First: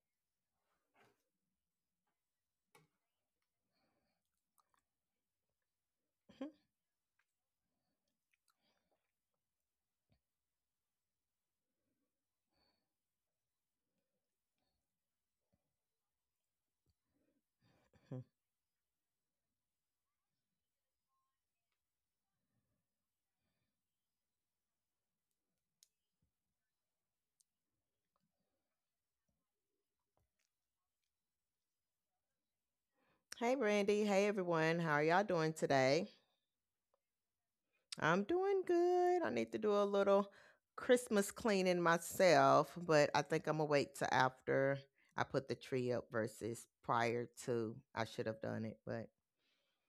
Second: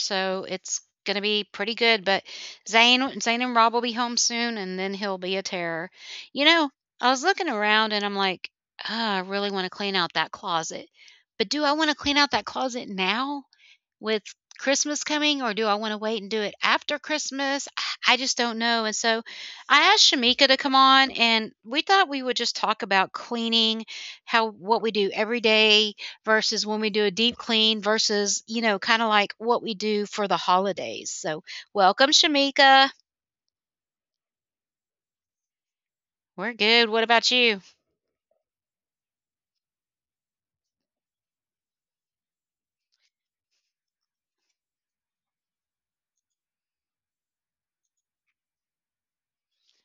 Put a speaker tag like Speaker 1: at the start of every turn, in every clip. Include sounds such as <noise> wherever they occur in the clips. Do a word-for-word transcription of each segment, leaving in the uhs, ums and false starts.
Speaker 1: so it's gonna be pretty good. But Zane, Zane and Rob will be home soon, and then he'll be a terror. You know, I was looking around and I'm like, "Ah, I really want to clean out that closet, but do I want to clean out that closet now with Christmas coming, or do I want to wait and do it after Christmas? I I just don't know. And so I asked Shamika to come on, and we thought we would just talk about cleaning, how what we do every day versus when we do a deep clean versus, you know, kind of like what we do for the holidays. So, welcome Shamika.
Speaker 2: Hey, Brandy. Hey, everyone. How are y'all doing today?
Speaker 1: We're good. What about you?
Speaker 2: I'm doing good. I need to do a little Christmas cleaning myself, but I think I'm going to wait till after I put the tree up versus prior to I should have done it, but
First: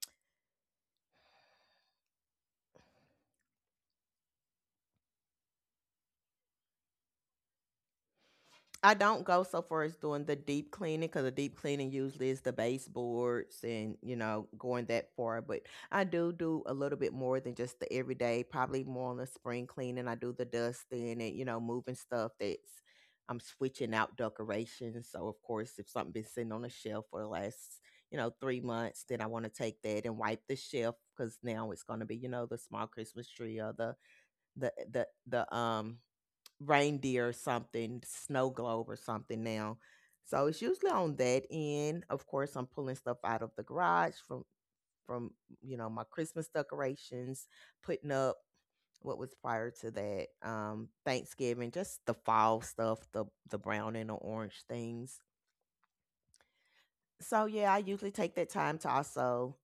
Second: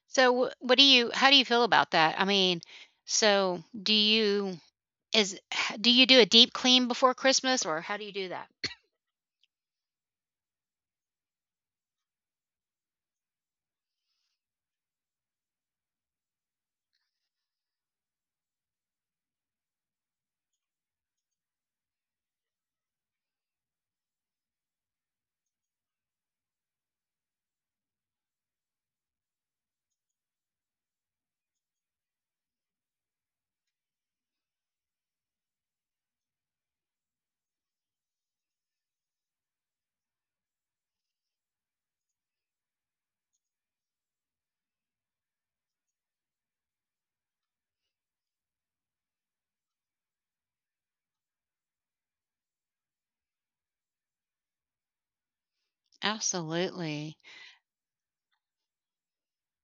Speaker 1: So, wh- what do you how do you feel about that? I mean, so do you is do you do a deep clean before Christmas, or how do you do that?
Speaker 2: I don't go so far as doing the deep cleaning because the deep cleaning usually is the baseboards and you know going that far. But I do do a little bit more than just the everyday. Probably more on the spring cleaning. I do the dusting and you know moving stuff that's I'm switching out decorations. So of course, if something been sitting on the shelf for the last you know three months, then I want to take that and wipe the shelf because now it's going to be you know the small Christmas tree or the the the the um reindeer or something, snow globe or something now. So it's usually on that end. Of course, I'm pulling stuff out of the garage from from you know my Christmas decorations, putting up what was prior to that um Thanksgiving, just the fall stuff, the the brown and the orange things.
Speaker 1: Absolutely.
Speaker 2: So yeah, I usually take that time to also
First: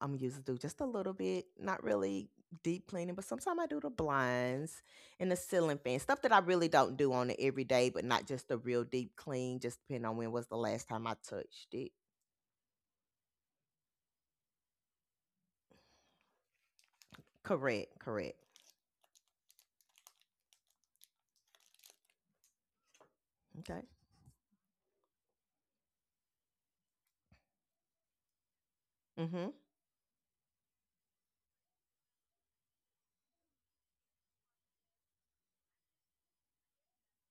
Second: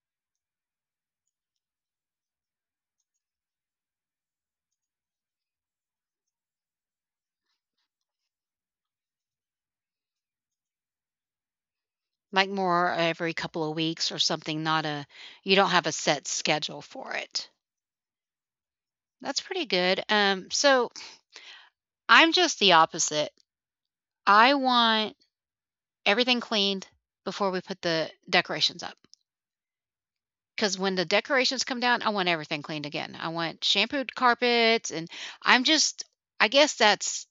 Speaker 2: I'm used to do just a little bit, not really deep cleaning, but sometimes I do the blinds and the ceiling fan, stuff that I really don't do on the everyday, but not just a real deep clean, just depending on when was the last time I touched it.
Speaker 1: Like more every couple of weeks or something, not a you don't have a set schedule for it.
Speaker 2: Correct, correct.
Speaker 1: That's pretty good. Um, so I'm just the opposite.
Speaker 2: Okay.
Speaker 1: I want everything cleaned before we put the decorations up.
Speaker 2: Mm-hmm.
Speaker 1: 'Cause when the decorations come down, I want everything cleaned again. I want shampooed carpets, and I'm just I guess that's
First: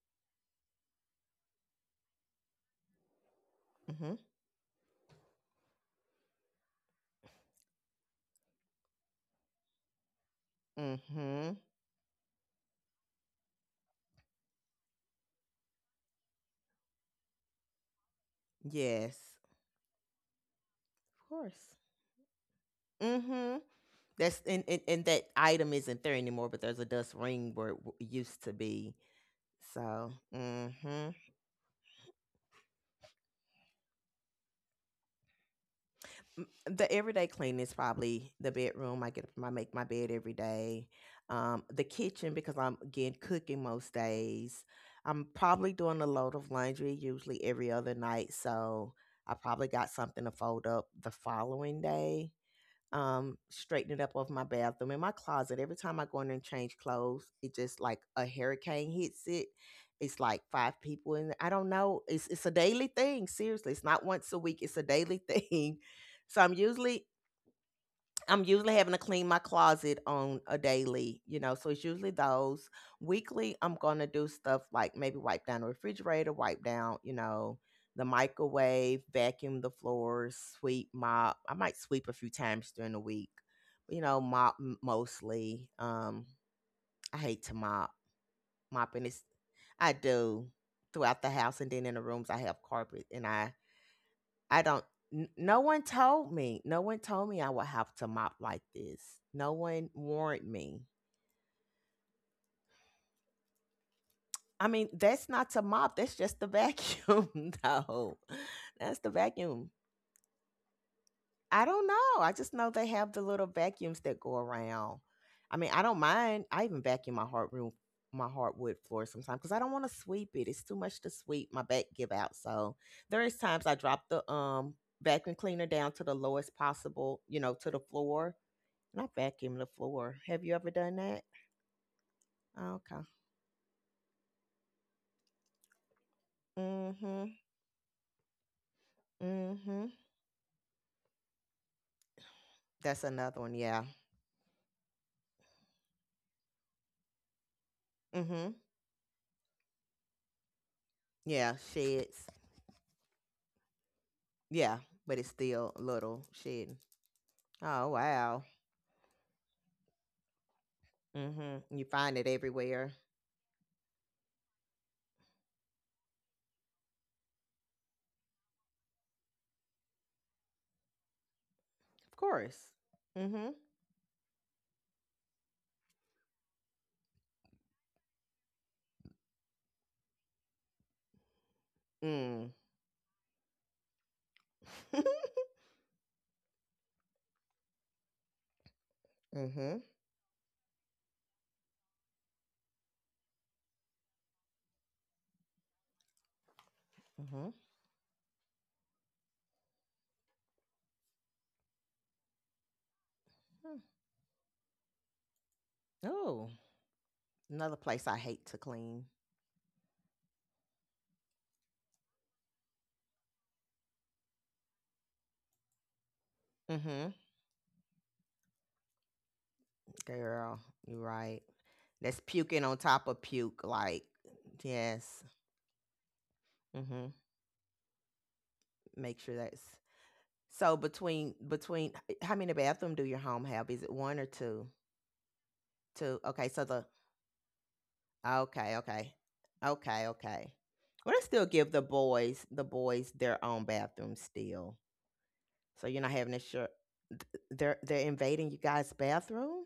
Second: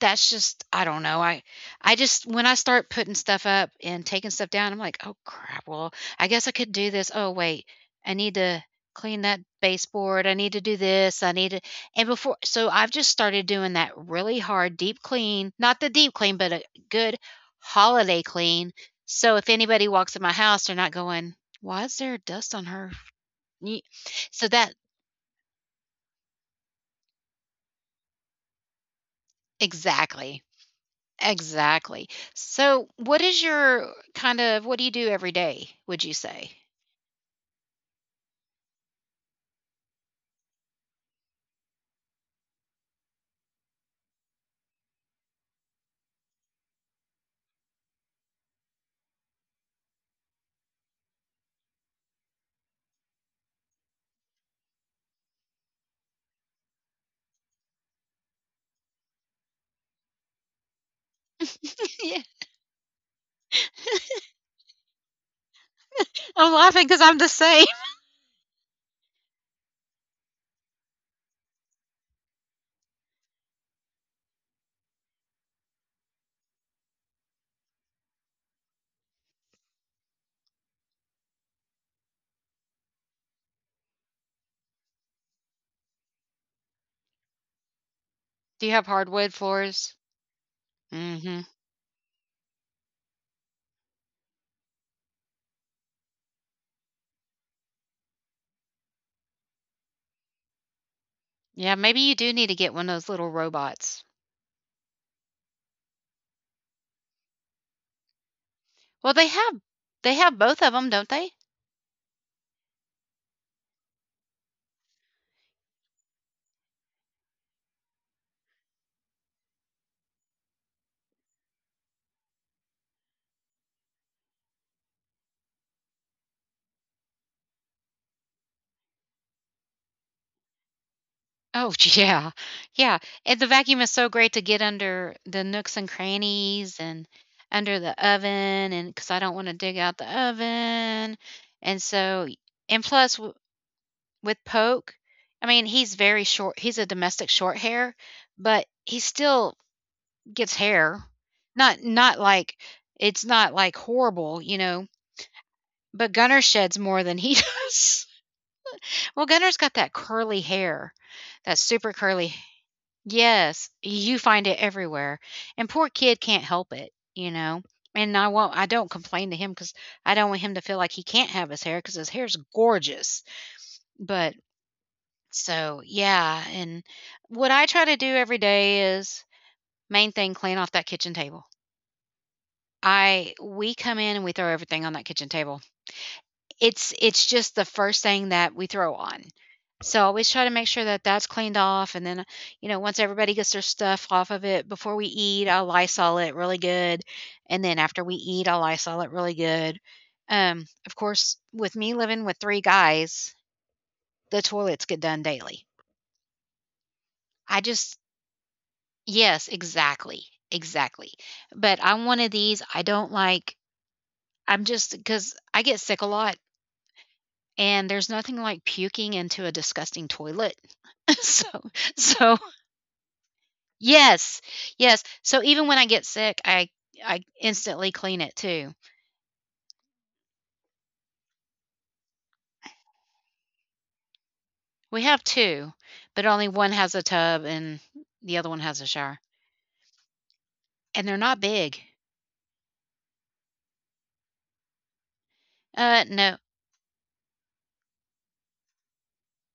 Speaker 1: that's just I don't know. I I just when I start putting stuff up and
Speaker 2: Mm-hmm.
Speaker 1: taking stuff down, I'm like, "Oh crap. Well, I guess I could do this. Oh wait. I need to clean that baseboard. I need to do this. I need
Speaker 2: Mm-hmm.
Speaker 1: to." And before so I've just started doing that really hard deep clean. Not the deep clean, but a good holiday clean.
Speaker 2: Yes.
Speaker 1: So if anybody walks in my house, they're not
Speaker 2: Of
Speaker 1: going,
Speaker 2: course.
Speaker 1: why is there dust on her
Speaker 2: Mm-hmm.
Speaker 1: knee?
Speaker 2: That's
Speaker 1: So
Speaker 2: and,
Speaker 1: that
Speaker 2: and, and that item isn't there anymore, but there's a dust ring where it w- used to be. So,
Speaker 1: exactly,
Speaker 2: mm-hmm.
Speaker 1: exactly. So what is your kind of what do you do every day, would you
Speaker 2: M-
Speaker 1: say? <laughs>
Speaker 2: the everyday clean is probably the bedroom. I get up, I make my bed every day. Um, the kitchen because I'm again cooking most days. I'm probably doing a load of laundry usually every other night, so I probably got something to fold up the following day um straighten it up off my bathroom in my closet every time I go in there and change clothes. It just like a hurricane hits it. It's like five people in there. I don't know.
Speaker 1: Yeah,
Speaker 2: It's it's a daily thing, seriously. It's not once a week, it's a daily <laughs> thing. So
Speaker 1: I'm
Speaker 2: I'm
Speaker 1: laughing because
Speaker 2: usually
Speaker 1: 'cause I'm the same.
Speaker 2: I'm usually having to clean my closet on a daily, you know, so it's usually those. Weekly, I'm going to do stuff like maybe wipe down the refrigerator, wipe down, you know, the microwave, vacuum the floors, sweep, mop. I might sweep a few times during the week, you know, mop m- mostly. Um, I hate to mop.
Speaker 1: <laughs> Do you have
Speaker 2: Mopping is,
Speaker 1: hardwood floors?
Speaker 2: I do
Speaker 1: mm
Speaker 2: throughout the
Speaker 1: Mhm.
Speaker 2: house, and then in the rooms, I have carpet and I I don't. n- No one told me. No one told me I would have to mop like this. No one warned me.
Speaker 1: Yeah, maybe you do need to get one of those little robots.
Speaker 2: I mean, that's not to mop. That's just the vacuum, <laughs> though. That's the
Speaker 1: Well, they have
Speaker 2: vacuum.
Speaker 1: they have both of them, 'em, don't they?
Speaker 2: I don't know. I just know they have the little vacuums that go around. I mean, I don't mind. I even vacuum my hard room, my hardwood floor sometimes because I don't want to sweep it. It's too much to sweep. My back give out. So there is times I drop the um vacuum cleaner down to the lowest possible, you know, to the floor. Not vacuum the floor. Have you ever done that?
Speaker 1: Oh, <laughs> yeah. Yeah.
Speaker 2: Okay.
Speaker 1: And the vacuum is so great to get under the nooks and crannies, and
Speaker 2: Mm-hmm.
Speaker 1: under the oven, and cuz I don't want to dig
Speaker 2: Mm-hmm.
Speaker 1: out the oven. And so and
Speaker 2: That's
Speaker 1: plus w-
Speaker 2: another one. Yeah.
Speaker 1: with Poke, I mean, he's very short. He's a domestic short hair,
Speaker 2: Mm-hmm.
Speaker 1: but he still gets hair.
Speaker 2: Yeah.
Speaker 1: Not not
Speaker 2: Sheds.
Speaker 1: like it's not like horrible, you
Speaker 2: Yeah.
Speaker 1: know,
Speaker 2: But it's still
Speaker 1: but
Speaker 2: little
Speaker 1: Gunner
Speaker 2: shed.
Speaker 1: sheds more than he <laughs>
Speaker 2: Oh
Speaker 1: does.
Speaker 2: wow.
Speaker 1: Well, Gunner's got that curly hair. That
Speaker 2: Mm-hmm. You
Speaker 1: super
Speaker 2: find it
Speaker 1: curly
Speaker 2: everywhere.
Speaker 1: Yes, you find it everywhere, and poor kid can't help it, you know. And I won't. I don't complain to him because I don't want him to feel like he can't have his hair because his
Speaker 2: Of
Speaker 1: hair's
Speaker 2: course.
Speaker 1: gorgeous.
Speaker 2: Mm-hmm.
Speaker 1: But so yeah, and what I try to do every day is main thing clean off that kitchen table.
Speaker 2: Mm.
Speaker 1: I we come in and we throw everything on that kitchen
Speaker 2: <laughs>
Speaker 1: table. It's it's just the first thing that we throw on.
Speaker 2: Mm-hmm.
Speaker 1: So I always try to make sure that that's cleaned off, and then, you know, once everybody gets their stuff off of it before we eat, I'll Lysol it really good,
Speaker 2: Mm-hmm.
Speaker 1: and then after we eat, I'll Lysol it really good. Um, of course, with me living with three guys, the toilets get done daily.
Speaker 2: Oh.
Speaker 1: I
Speaker 2: Another
Speaker 1: just
Speaker 2: place I hate to clean.
Speaker 1: yes, exactly, exactly. But I'm one of these, I don't like I'm just just because I get sick a lot.
Speaker 2: Mm-hmm.
Speaker 1: And there's nothing like puking into a disgusting toilet.
Speaker 2: Girl, you're
Speaker 1: <laughs>
Speaker 2: right.
Speaker 1: So
Speaker 2: That's
Speaker 1: so
Speaker 2: puking on top of puke. Like,
Speaker 1: yes, yes.
Speaker 2: yes.
Speaker 1: So even when I get sick, I
Speaker 2: Mm-hmm.
Speaker 1: I instantly clean it too.
Speaker 2: Make sure that's So between between how many bathroom do your home have? Is it one or two?
Speaker 1: We have two,
Speaker 2: Two.
Speaker 1: but
Speaker 2: Okay,
Speaker 1: only
Speaker 2: so
Speaker 1: one
Speaker 2: the
Speaker 1: has a tub, and the other one
Speaker 2: okay,
Speaker 1: has a
Speaker 2: okay.
Speaker 1: shower,
Speaker 2: Okay, okay. Well,
Speaker 1: and
Speaker 2: they
Speaker 1: they're
Speaker 2: still
Speaker 1: not
Speaker 2: give the
Speaker 1: big.
Speaker 2: boys the boys their own bathroom still. So you're not
Speaker 1: Uh,
Speaker 2: having to
Speaker 1: no.
Speaker 2: sure they're they're invading you guys' bathroom?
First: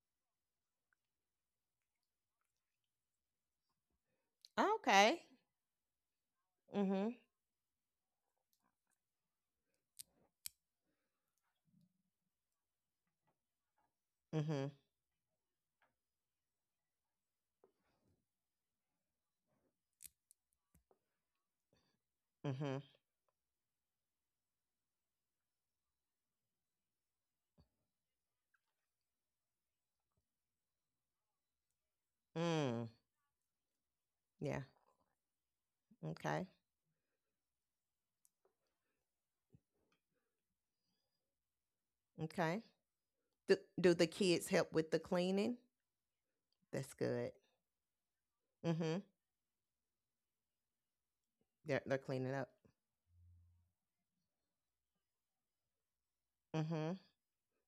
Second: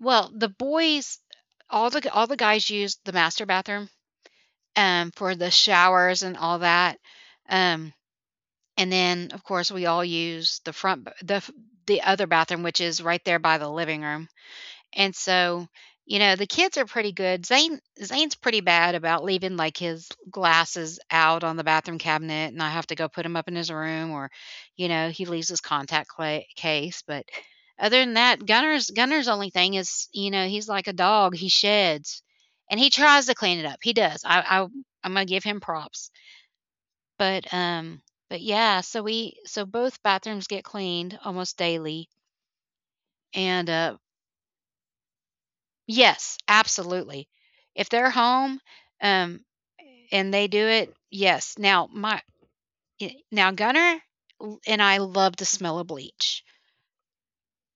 Speaker 1: Well, the boys all the all the guys use the master bathroom, um,
Speaker 2: Okay.
Speaker 1: for the showers and all that.
Speaker 2: Mhm.
Speaker 1: Um And then, of course, we all use the front b the f the other bathroom, which is right there by the living room,
Speaker 2: Mhm.
Speaker 1: and so, you know, the kids are pretty good. Zane Zane's pretty bad about leaving, like, his glasses out on the bathroom cabinet, and I have
Speaker 2: Mhm.
Speaker 1: to go put put 'em up in his room, or, you know, he leaves his contact clay case. But other than that, Gunner's Gunner's only thing is, you know, he's like a dog, he sheds, and he
Speaker 2: Mm.
Speaker 1: tries to clean it up. He does. I I
Speaker 2: Yeah.
Speaker 1: I'm gonna give him props.
Speaker 2: Okay.
Speaker 1: But, um but yeah, so we so both bathrooms get cleaned almost daily,
Speaker 2: Okay. Do,
Speaker 1: and, uh
Speaker 2: do the kids help with the cleaning?
Speaker 1: yes,
Speaker 2: That's
Speaker 1: absolutely.
Speaker 2: good.
Speaker 1: If they're home,
Speaker 2: Mhm.
Speaker 1: um, and they do it, yes. Now
Speaker 2: They're they're
Speaker 1: my
Speaker 2: cleaning up.
Speaker 1: I now Gunner l and I love the smell of bleach.
Speaker 2: Mhm.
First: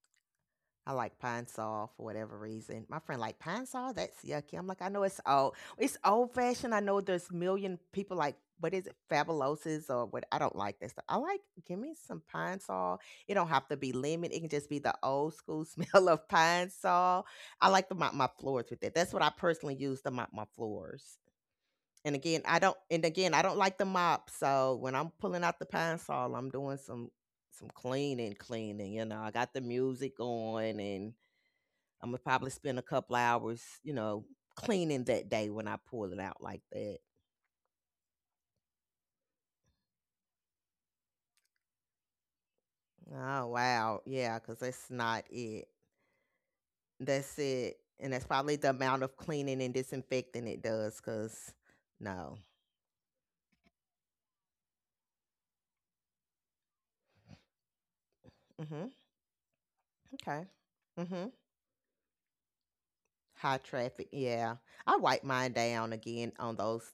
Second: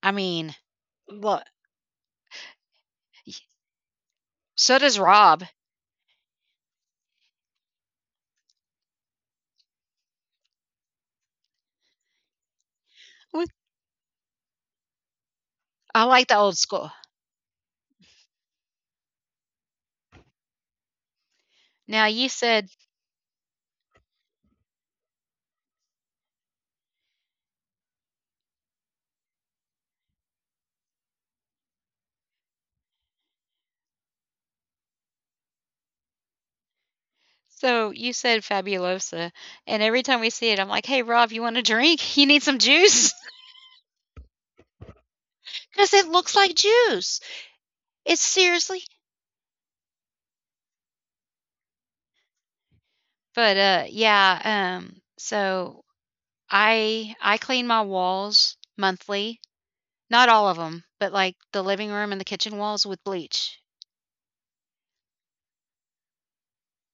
Speaker 1: I mean,
Speaker 2: I like
Speaker 1: lo
Speaker 2: Pine Sol for whatever reason. My friend like Pine Sol, that's yucky. I'm
Speaker 1: so
Speaker 2: like, I
Speaker 1: does
Speaker 2: know it's
Speaker 1: Rob.
Speaker 2: old. It's old fashioned. I know there's million people like what is it, fabulosis or what? I don't like that stuff. I like give me some Pine Sol. It
Speaker 1: We
Speaker 2: don't have to be lemon. It can just be the old school <laughs>
Speaker 1: I
Speaker 2: smell of
Speaker 1: like the old
Speaker 2: Pine
Speaker 1: school.
Speaker 2: Sol. I like to mop my floors with it. That's what I personally use to mop my floors.
Speaker 1: Now
Speaker 2: And
Speaker 1: you
Speaker 2: again, I
Speaker 1: said
Speaker 2: don't. And again, I don't like the mop. So when I'm pulling out the Pine Sol, I'm doing some some cleaning, cleaning. You know, I got the music on and I'm gonna probably spend a couple hours, you know, cleaning that day when I pull it out like that.
Speaker 1: So you said Fabulosa, and every time we see it, I'm like, "Hey, Rob, you want a drink? <laughs> You need some juice?"
Speaker 2: Oh wow, yeah, because that's not it.
Speaker 1: <laughs> Cause it looks like juice.
Speaker 2: That's it, and
Speaker 1: It's
Speaker 2: that's probably the
Speaker 1: seriously?
Speaker 2: amount of cleaning and disinfecting it does. Because no,
Speaker 1: But, uh, yeah, um, so I I clean my walls
Speaker 2: mm-hmm.
Speaker 1: monthly, not
Speaker 2: Okay,
Speaker 1: all of them, but,
Speaker 2: mm-hmm.
Speaker 1: like, the living room and the kitchen walls with bleach,
Speaker 2: High traffic, yeah. I wipe mine down again on those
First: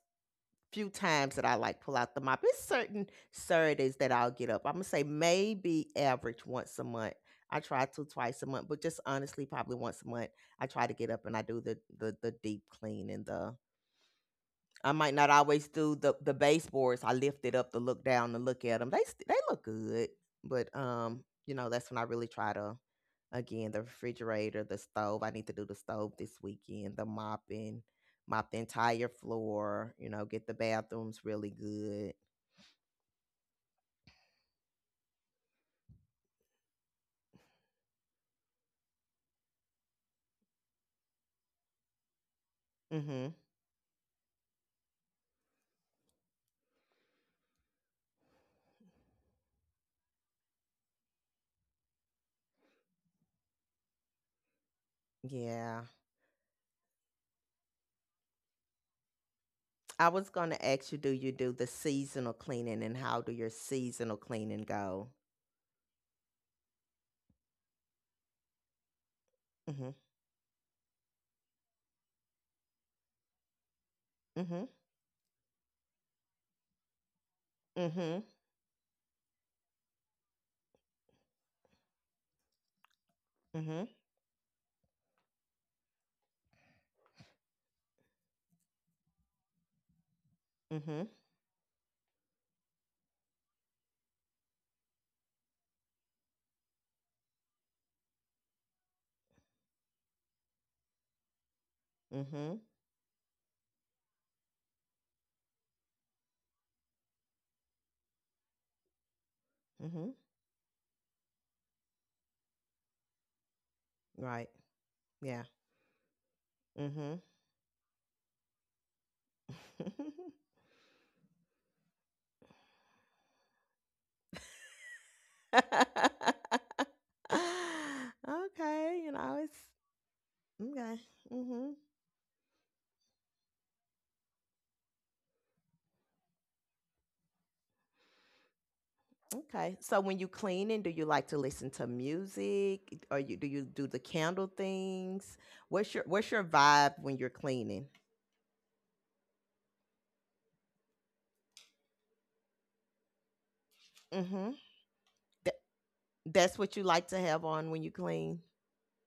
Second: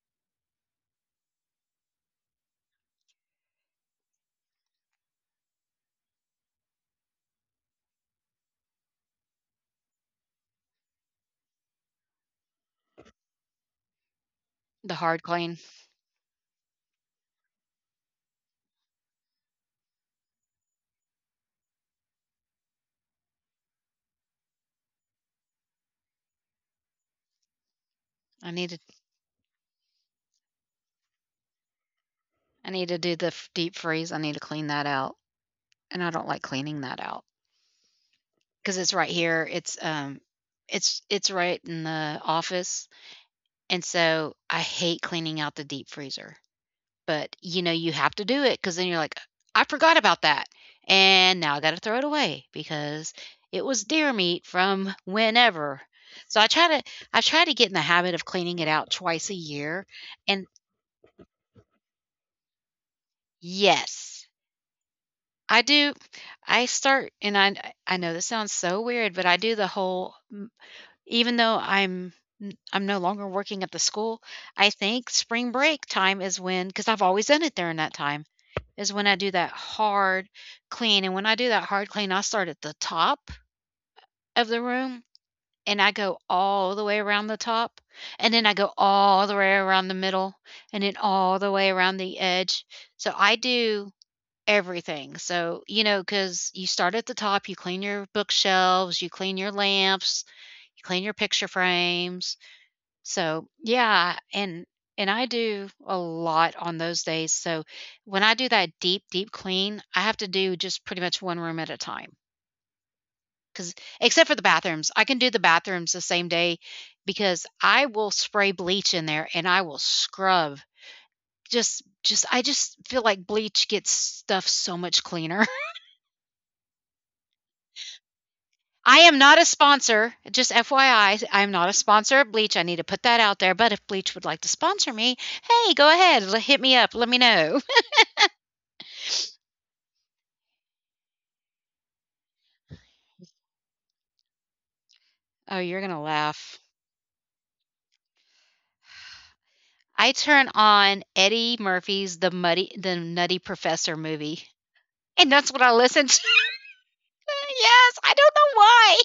Speaker 2: few times that I like pull out the mop. It's certain Saturdays that I'll get up. I'm gonna say maybe average once a month. I try to twice a month, but just honestly, probably once a month, I try to get up and I do the the, the deep clean and the. I
Speaker 1: the
Speaker 2: might
Speaker 1: hard
Speaker 2: not
Speaker 1: clean.
Speaker 2: always do the the baseboards. I lift it up to look down to look at them. They st- they look good, but um, you know, that's when I really try to Again, the refrigerator, the stove. I need to do the stove this weekend, the mopping,
Speaker 1: I
Speaker 2: mop the
Speaker 1: need to
Speaker 2: entire floor, you know, get the bathrooms really good.
Speaker 1: I need to do the f deep freeze, I need to clean that out, and I don't like cleaning that out because it's right here, it's, um, it's it's right in the office,
Speaker 2: Mhm.
Speaker 1: and so I hate cleaning out the deep freezer. But, you know, you have to do it because then you're like, "I forgot about that, and now I gotta throw it away because it was deer meat from whenever."
Speaker 2: Yeah.
Speaker 1: So I try to I try to get in the habit of cleaning it out twice a year,
Speaker 2: I was
Speaker 1: and
Speaker 2: going to ask you, do you do the seasonal cleaning, and how do your seasonal
Speaker 1: yes,
Speaker 2: cleaning go?
Speaker 1: I do I start, and I I know this sounds so weird, but I do the
Speaker 2: Mhm.
Speaker 1: whole even though I'm i I'm no longer working at the school,
Speaker 2: Mhm.
Speaker 1: I think spring break time is when, because 'cause I've always done it during that
Speaker 2: Mhm.
Speaker 1: time. Is when I do that hard clean. And when I do that hard clean, I start at the top
Speaker 2: Mhm.
Speaker 1: of the room, and I go all the way around the top. And then I go all the way around the middle, and then
Speaker 2: Mhm.
Speaker 1: all the way around the edge. So I do everything. So, you know, because you start at the top, you clean your bookshelves, you clean your lamps, you clean your picture frames,
Speaker 2: Mhm.
Speaker 1: so, yeah, and and I do a lot on those days, so when I do that deep, deep clean, I
Speaker 2: Mhm.
Speaker 1: have to do just pretty much one room at a time. Because except for the
Speaker 2: Right.
Speaker 1: bathrooms, I can do
Speaker 2: Yeah.
Speaker 1: the bathrooms the same day
Speaker 2: Mhm.
Speaker 1: because I will spray bleach in there and I will
Speaker 2: <laughs>
Speaker 1: scrub. Just just I just feel like bleach gets stuff so much cleaner. <laughs>
Speaker 2: Okay, you
Speaker 1: I am
Speaker 2: know,
Speaker 1: not a
Speaker 2: it's
Speaker 1: sponsor, just FYI.
Speaker 2: okay.
Speaker 1: I I am not
Speaker 2: Mhm.
Speaker 1: a sponsor of bleach, I need to put that out there, but if bleach would like to sponsor me, hey, go ahead, l hit me up, let me know.
Speaker 2: Okay. So when you cleaning, do you like to listen to music? Or you do you do the candle things?
Speaker 1: Oh, you're
Speaker 2: What's your
Speaker 1: gonna
Speaker 2: what's your
Speaker 1: laugh.
Speaker 2: vibe when you're cleaning?
Speaker 1: I turn on Eddie Murphy's The Muddy The Nutty Professor movie,
Speaker 2: Mm-hmm.
Speaker 1: and that's
Speaker 2: Th-
Speaker 1: what I listen to. <laughs>
Speaker 2: that's what you like to have on when you
Speaker 1: Yes, I don't
Speaker 2: clean.
Speaker 1: know why.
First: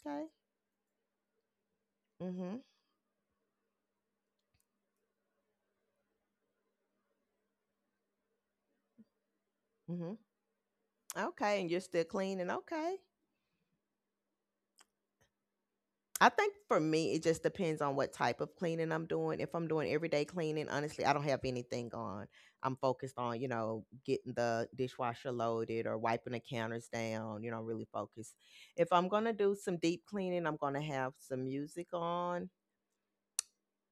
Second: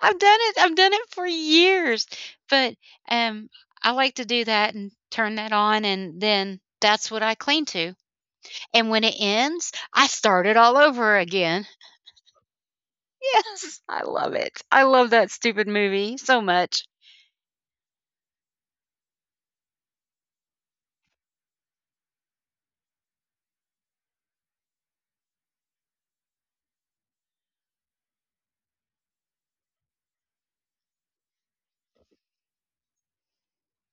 Speaker 1: I've done it I've done it for years,
Speaker 2: Mm-hmm.
Speaker 1: but, um, I like to do that and turn that on, and then that's what I clean to, and when it ends, I
Speaker 2: Mm-hmm.
Speaker 1: start it all over
Speaker 2: Okay.
Speaker 1: again.
Speaker 2: And you're
Speaker 1: <laughs>
Speaker 2: still cleaning. Okay.
Speaker 1: Yes, I love it. I love that stupid movie
Speaker 2: I
Speaker 1: so
Speaker 2: think for
Speaker 1: much.
Speaker 2: me, it just depends on what type of cleaning I'm doing. If I'm doing everyday cleaning, honestly, I don't have anything on. I'm focused on, you know, getting the dishwasher loaded or wiping the counters down, you know, really focused. If I'm going to do some deep cleaning, I'm going to have some music on.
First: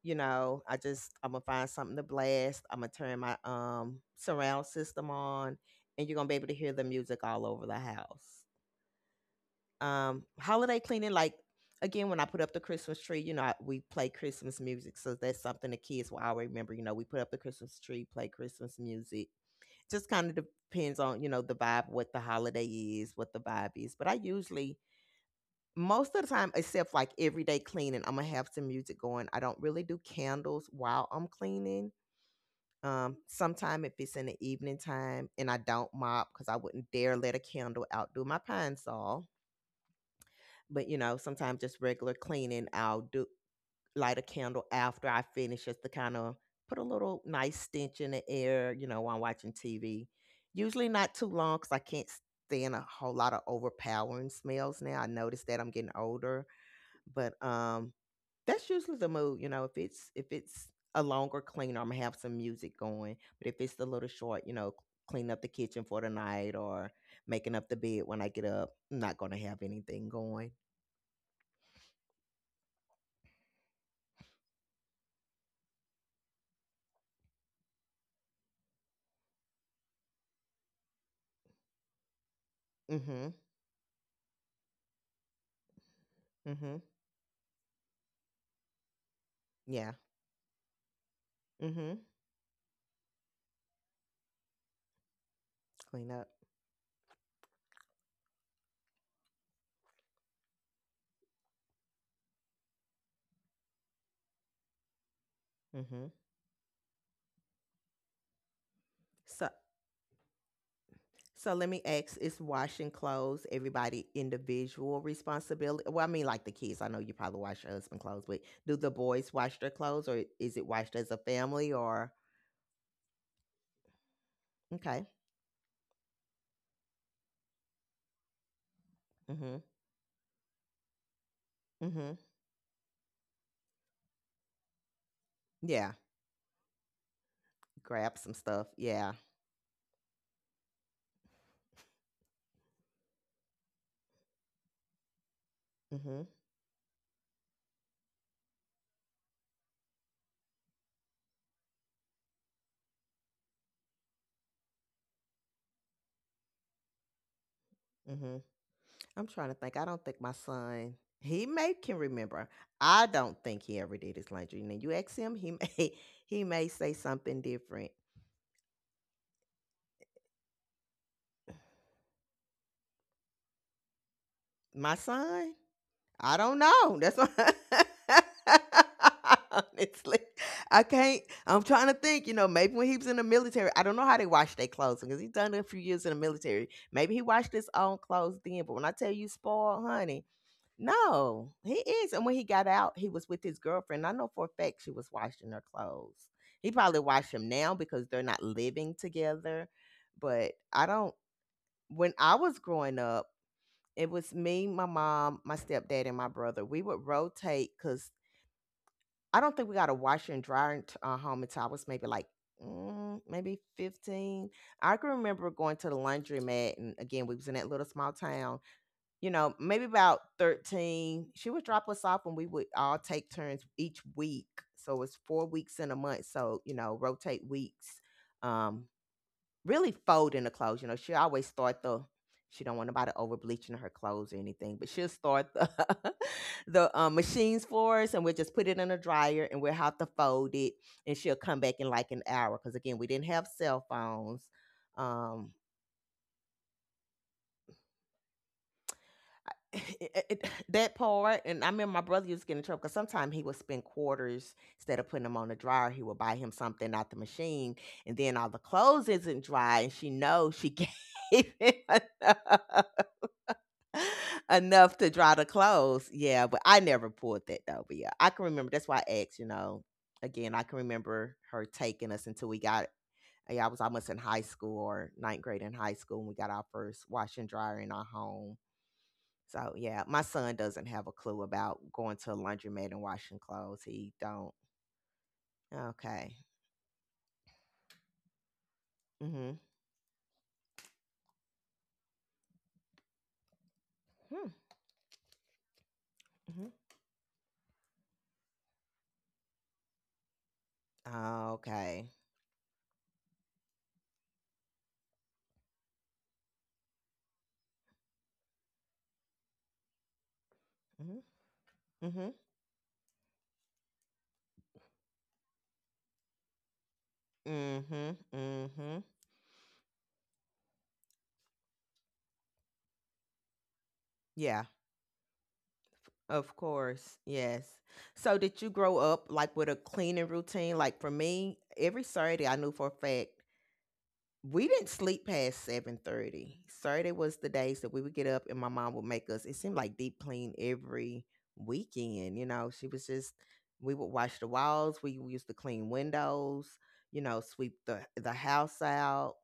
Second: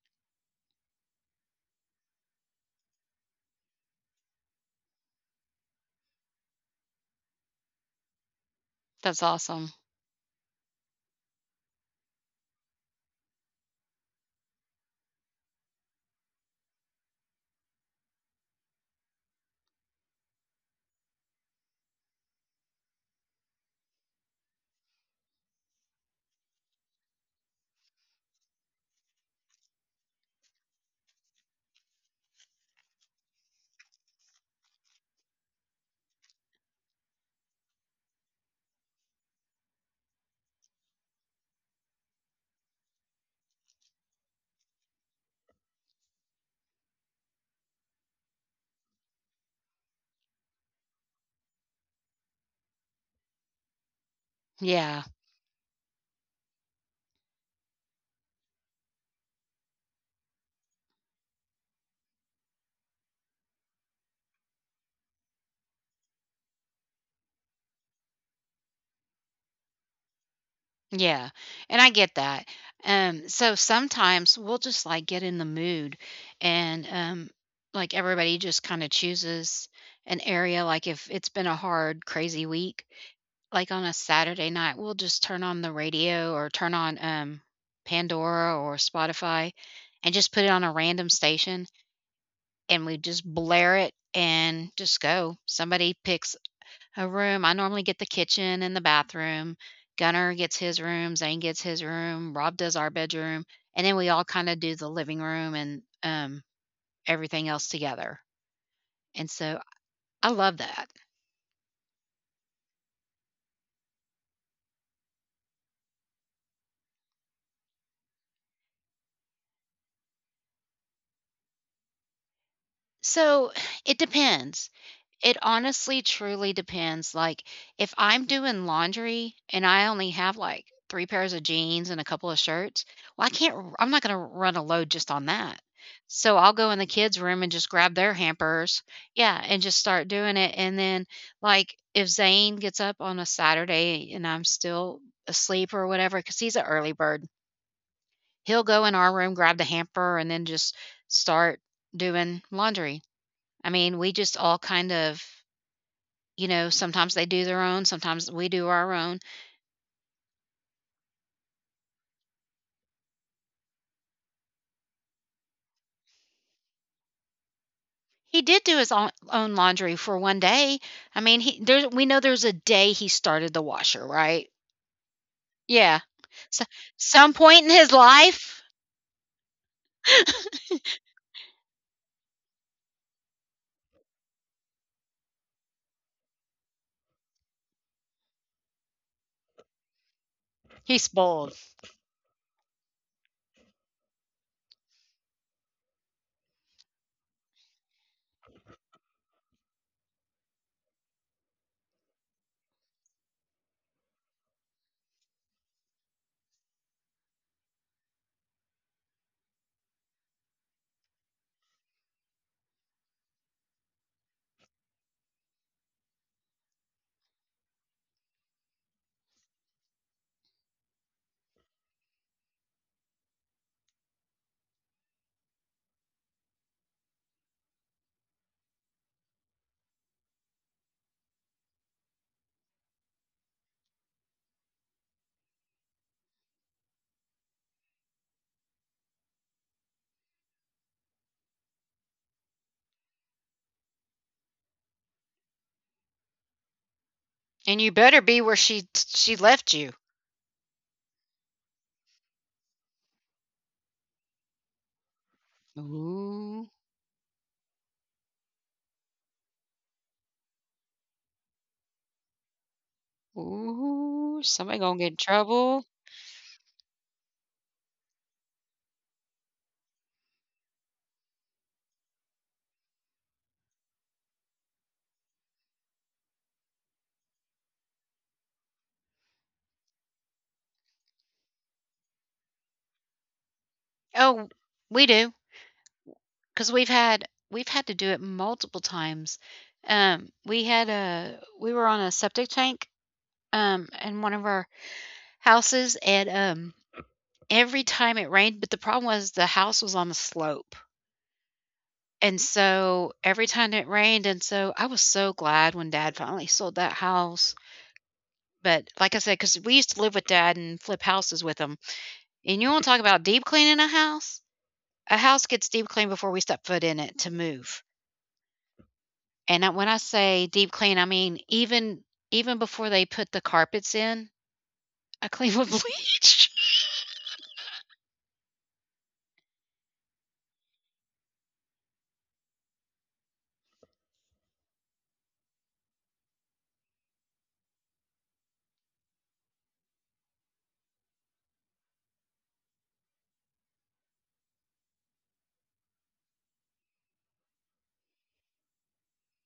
Speaker 2: You know, I just, I'm going to find something to blast. I'm going to turn my um, surround system on, and you're going to be able to hear the music all over the house.
Speaker 1: That's awesome.
Speaker 2: Um holiday cleaning, like again, when I put up the Christmas tree, you know, I, we play Christmas music. So that's something the kids will always remember. You know, we put up the Christmas tree, play Christmas music. Just kind of depends on, you know, the vibe, what the holiday is, what the vibe is. But I usually, most of the time, except like everyday cleaning, I'm gonna have some music going. I don't really do candles while I'm cleaning. Um sometime if it's in the evening time and I don't mop, because I wouldn't dare let a candle outdo my Pine saw but you know, sometimes just regular cleaning, I'll do light a candle after I finish, just to kind of put a little nice stench in the air, you know, while I'm watching TV. Usually not too long because I can't stand a whole lot of overpowering smells now.
Speaker 1: Yeah.
Speaker 2: I notice that I'm getting older. But um that's usually the mood. You know, if it's if it's a longer clean, I'm gonna have some music going. But if it's a little short, you know, clean up the kitchen for the night or making up the bed when I get up, I'm not gonna have anything going.
Speaker 1: Yeah, and I get that. Um, so sometimes we'll just like get in the mood and um like everybody just kind of chooses an area, like if it's been a hard, crazy week,
Speaker 2: Hmm.
Speaker 1: like on a Saturday night, we'll just turn on the radio or turn
Speaker 2: Mhm.
Speaker 1: on um Pandora or Spotify
Speaker 2: Yeah.
Speaker 1: and just put it on a random station,
Speaker 2: Mhm.
Speaker 1: and we just blare it and just go. Somebody
Speaker 2: Clean up.
Speaker 1: picks a room I normally get the kitchen and the bathroom. Gunner gets his room, Zane gets his room, Rob does our bedroom, and then we all kinda do the living room and,
Speaker 2: Mhm.
Speaker 1: um, everything else together, and
Speaker 2: So
Speaker 1: so I love that.
Speaker 2: so let me ask, is washing clothes everybody individual responsibility? Well, I mean like the kids. I know you probably wash your husband clothes, but do the boys wash their clothes or is it washed as a family or
Speaker 1: So, it depends.
Speaker 2: okay.
Speaker 1: It honestly truly depends, like, if I'm doing laundry
Speaker 2: Mhm.
Speaker 1: and I only have, like, three pairs of jeans and a
Speaker 2: Mhm.
Speaker 1: couple of shirts, well, I can't r I'm not gonna run a load just on that.
Speaker 2: Yeah.
Speaker 1: So, I'll go in the kids' room and just grab their
Speaker 2: Grab some stuff.
Speaker 1: hampers
Speaker 2: Yeah.
Speaker 1: yeah, and just start doing it, and then, like, if Zane gets up on a Saturday and I'm still asleep or whatever,
Speaker 2: Mhm.
Speaker 1: because he's an early bird, he'll go in our room, grab the hamper, and then just start doing laundry. I mean, we just all kind of you know, sometimes they do their own, sometimes
Speaker 2: Mhm.
Speaker 1: we do our own.
Speaker 2: I'm trying to think. I don't think my son he may can remember. I don't think he ever did his laundry. Now you ask him, he may <laughs> he may say something different
Speaker 1: He did do his own own laundry for one day. I mean, he there we know there's a day he started the washer, right?
Speaker 2: my son
Speaker 1: Yeah.
Speaker 2: I don't
Speaker 1: So
Speaker 2: know. That's
Speaker 1: some
Speaker 2: what
Speaker 1: point in his life,
Speaker 2: <laughs> honestly, I can't. I'm trying to think. You know, maybe when he was in the military, I don't know how they wash their clothes because he done it a few years in the military. Maybe he washed his own clothes then. But when I tell you, spoiled, honey,
Speaker 1: he
Speaker 2: no,
Speaker 1: spoiled.
Speaker 2: he is. And when he got out, he was with his girlfriend. I know for a fact she was washing her clothes. He probably washed them now because they're not living together. But I don't. When I was growing up it was me, my mom, my stepdad, and my brother. We would rotate because I don't think we got a washer and dryer in t- uh, home until I was maybe like mm, maybe fifteen. I can remember going to the laundromat, and again, we was in that little small town. You know, maybe about thirteen. She would drop us off, and we would all take turns each week. So it was four weeks in a month. So you know, rotate weeks. Um, really folding the clothes. You know, she always start the she don't want nobody over bleaching her clothes or anything, but she'll start the <laughs> the um, machines for us, and we'll just put it in a dryer, and we'll have to fold it, and she'll come back in like an hour because again, we didn't have cell phones. Um,
Speaker 1: And you better be where she she
Speaker 2: <laughs>
Speaker 1: left you.
Speaker 2: it- it- that part, and I remember my brother used to get in trouble because sometimes he would spend quarters instead of putting them on the dryer, he would buy him
Speaker 1: Ooh,
Speaker 2: something out the machine, and then all the clothes isn't dry, and she knows she <laughs> gave him enough.
Speaker 1: ooh,
Speaker 2: <laughs>
Speaker 1: somebody gonna
Speaker 2: Enough to
Speaker 1: get in
Speaker 2: dry the
Speaker 1: trouble.
Speaker 2: clothes. Yeah, but I never pulled that though. But yeah, I can remember. That's why I asked, you know, again, I can remember her taking us until we got, yeah, I was almost in high school or ninth grade in high school when we got our first wash and dryer in our home. So yeah, my son doesn't have a clue about going to a laundromat and washing clothes. He
Speaker 1: Oh,
Speaker 2: don't.
Speaker 1: we do,
Speaker 2: Okay.
Speaker 1: because we've had we've had to do it multiple times. Um, we had a we were on a septic tank, um, and one of
Speaker 2: Mhm.
Speaker 1: our houses and,
Speaker 2: Hmm.
Speaker 1: um, every time it rained but the problem was the house was on a slope,
Speaker 2: Mhm. Okay.
Speaker 1: and so every time it rained and so I was so glad when dad finally sold that house, but like I said, because we used to live with dad and flip houses with him,
Speaker 2: Hmm,
Speaker 1: and you wanna talk about deep cleaning a house? A house gets deep cleaned before we step foot in it to
Speaker 2: hmm,
Speaker 1: move,
Speaker 2: hmm, hmm.
Speaker 1: and I when I say deep clean, I mean even even before they put the carpets in,
Speaker 2: Yeah.
Speaker 1: I clean with <laughs> bleach.
Speaker 2: Of course, yes. So, did you grow up like with a cleaning routine? Like for me, every Saturday, I knew for a fact we didn't sleep past seven thirty. Saturday was the days that we would get up, and my mom would make us. It seemed like deep clean every weekend. You know, she was just we would wash the walls. We used to clean windows. You know, sweep the the house out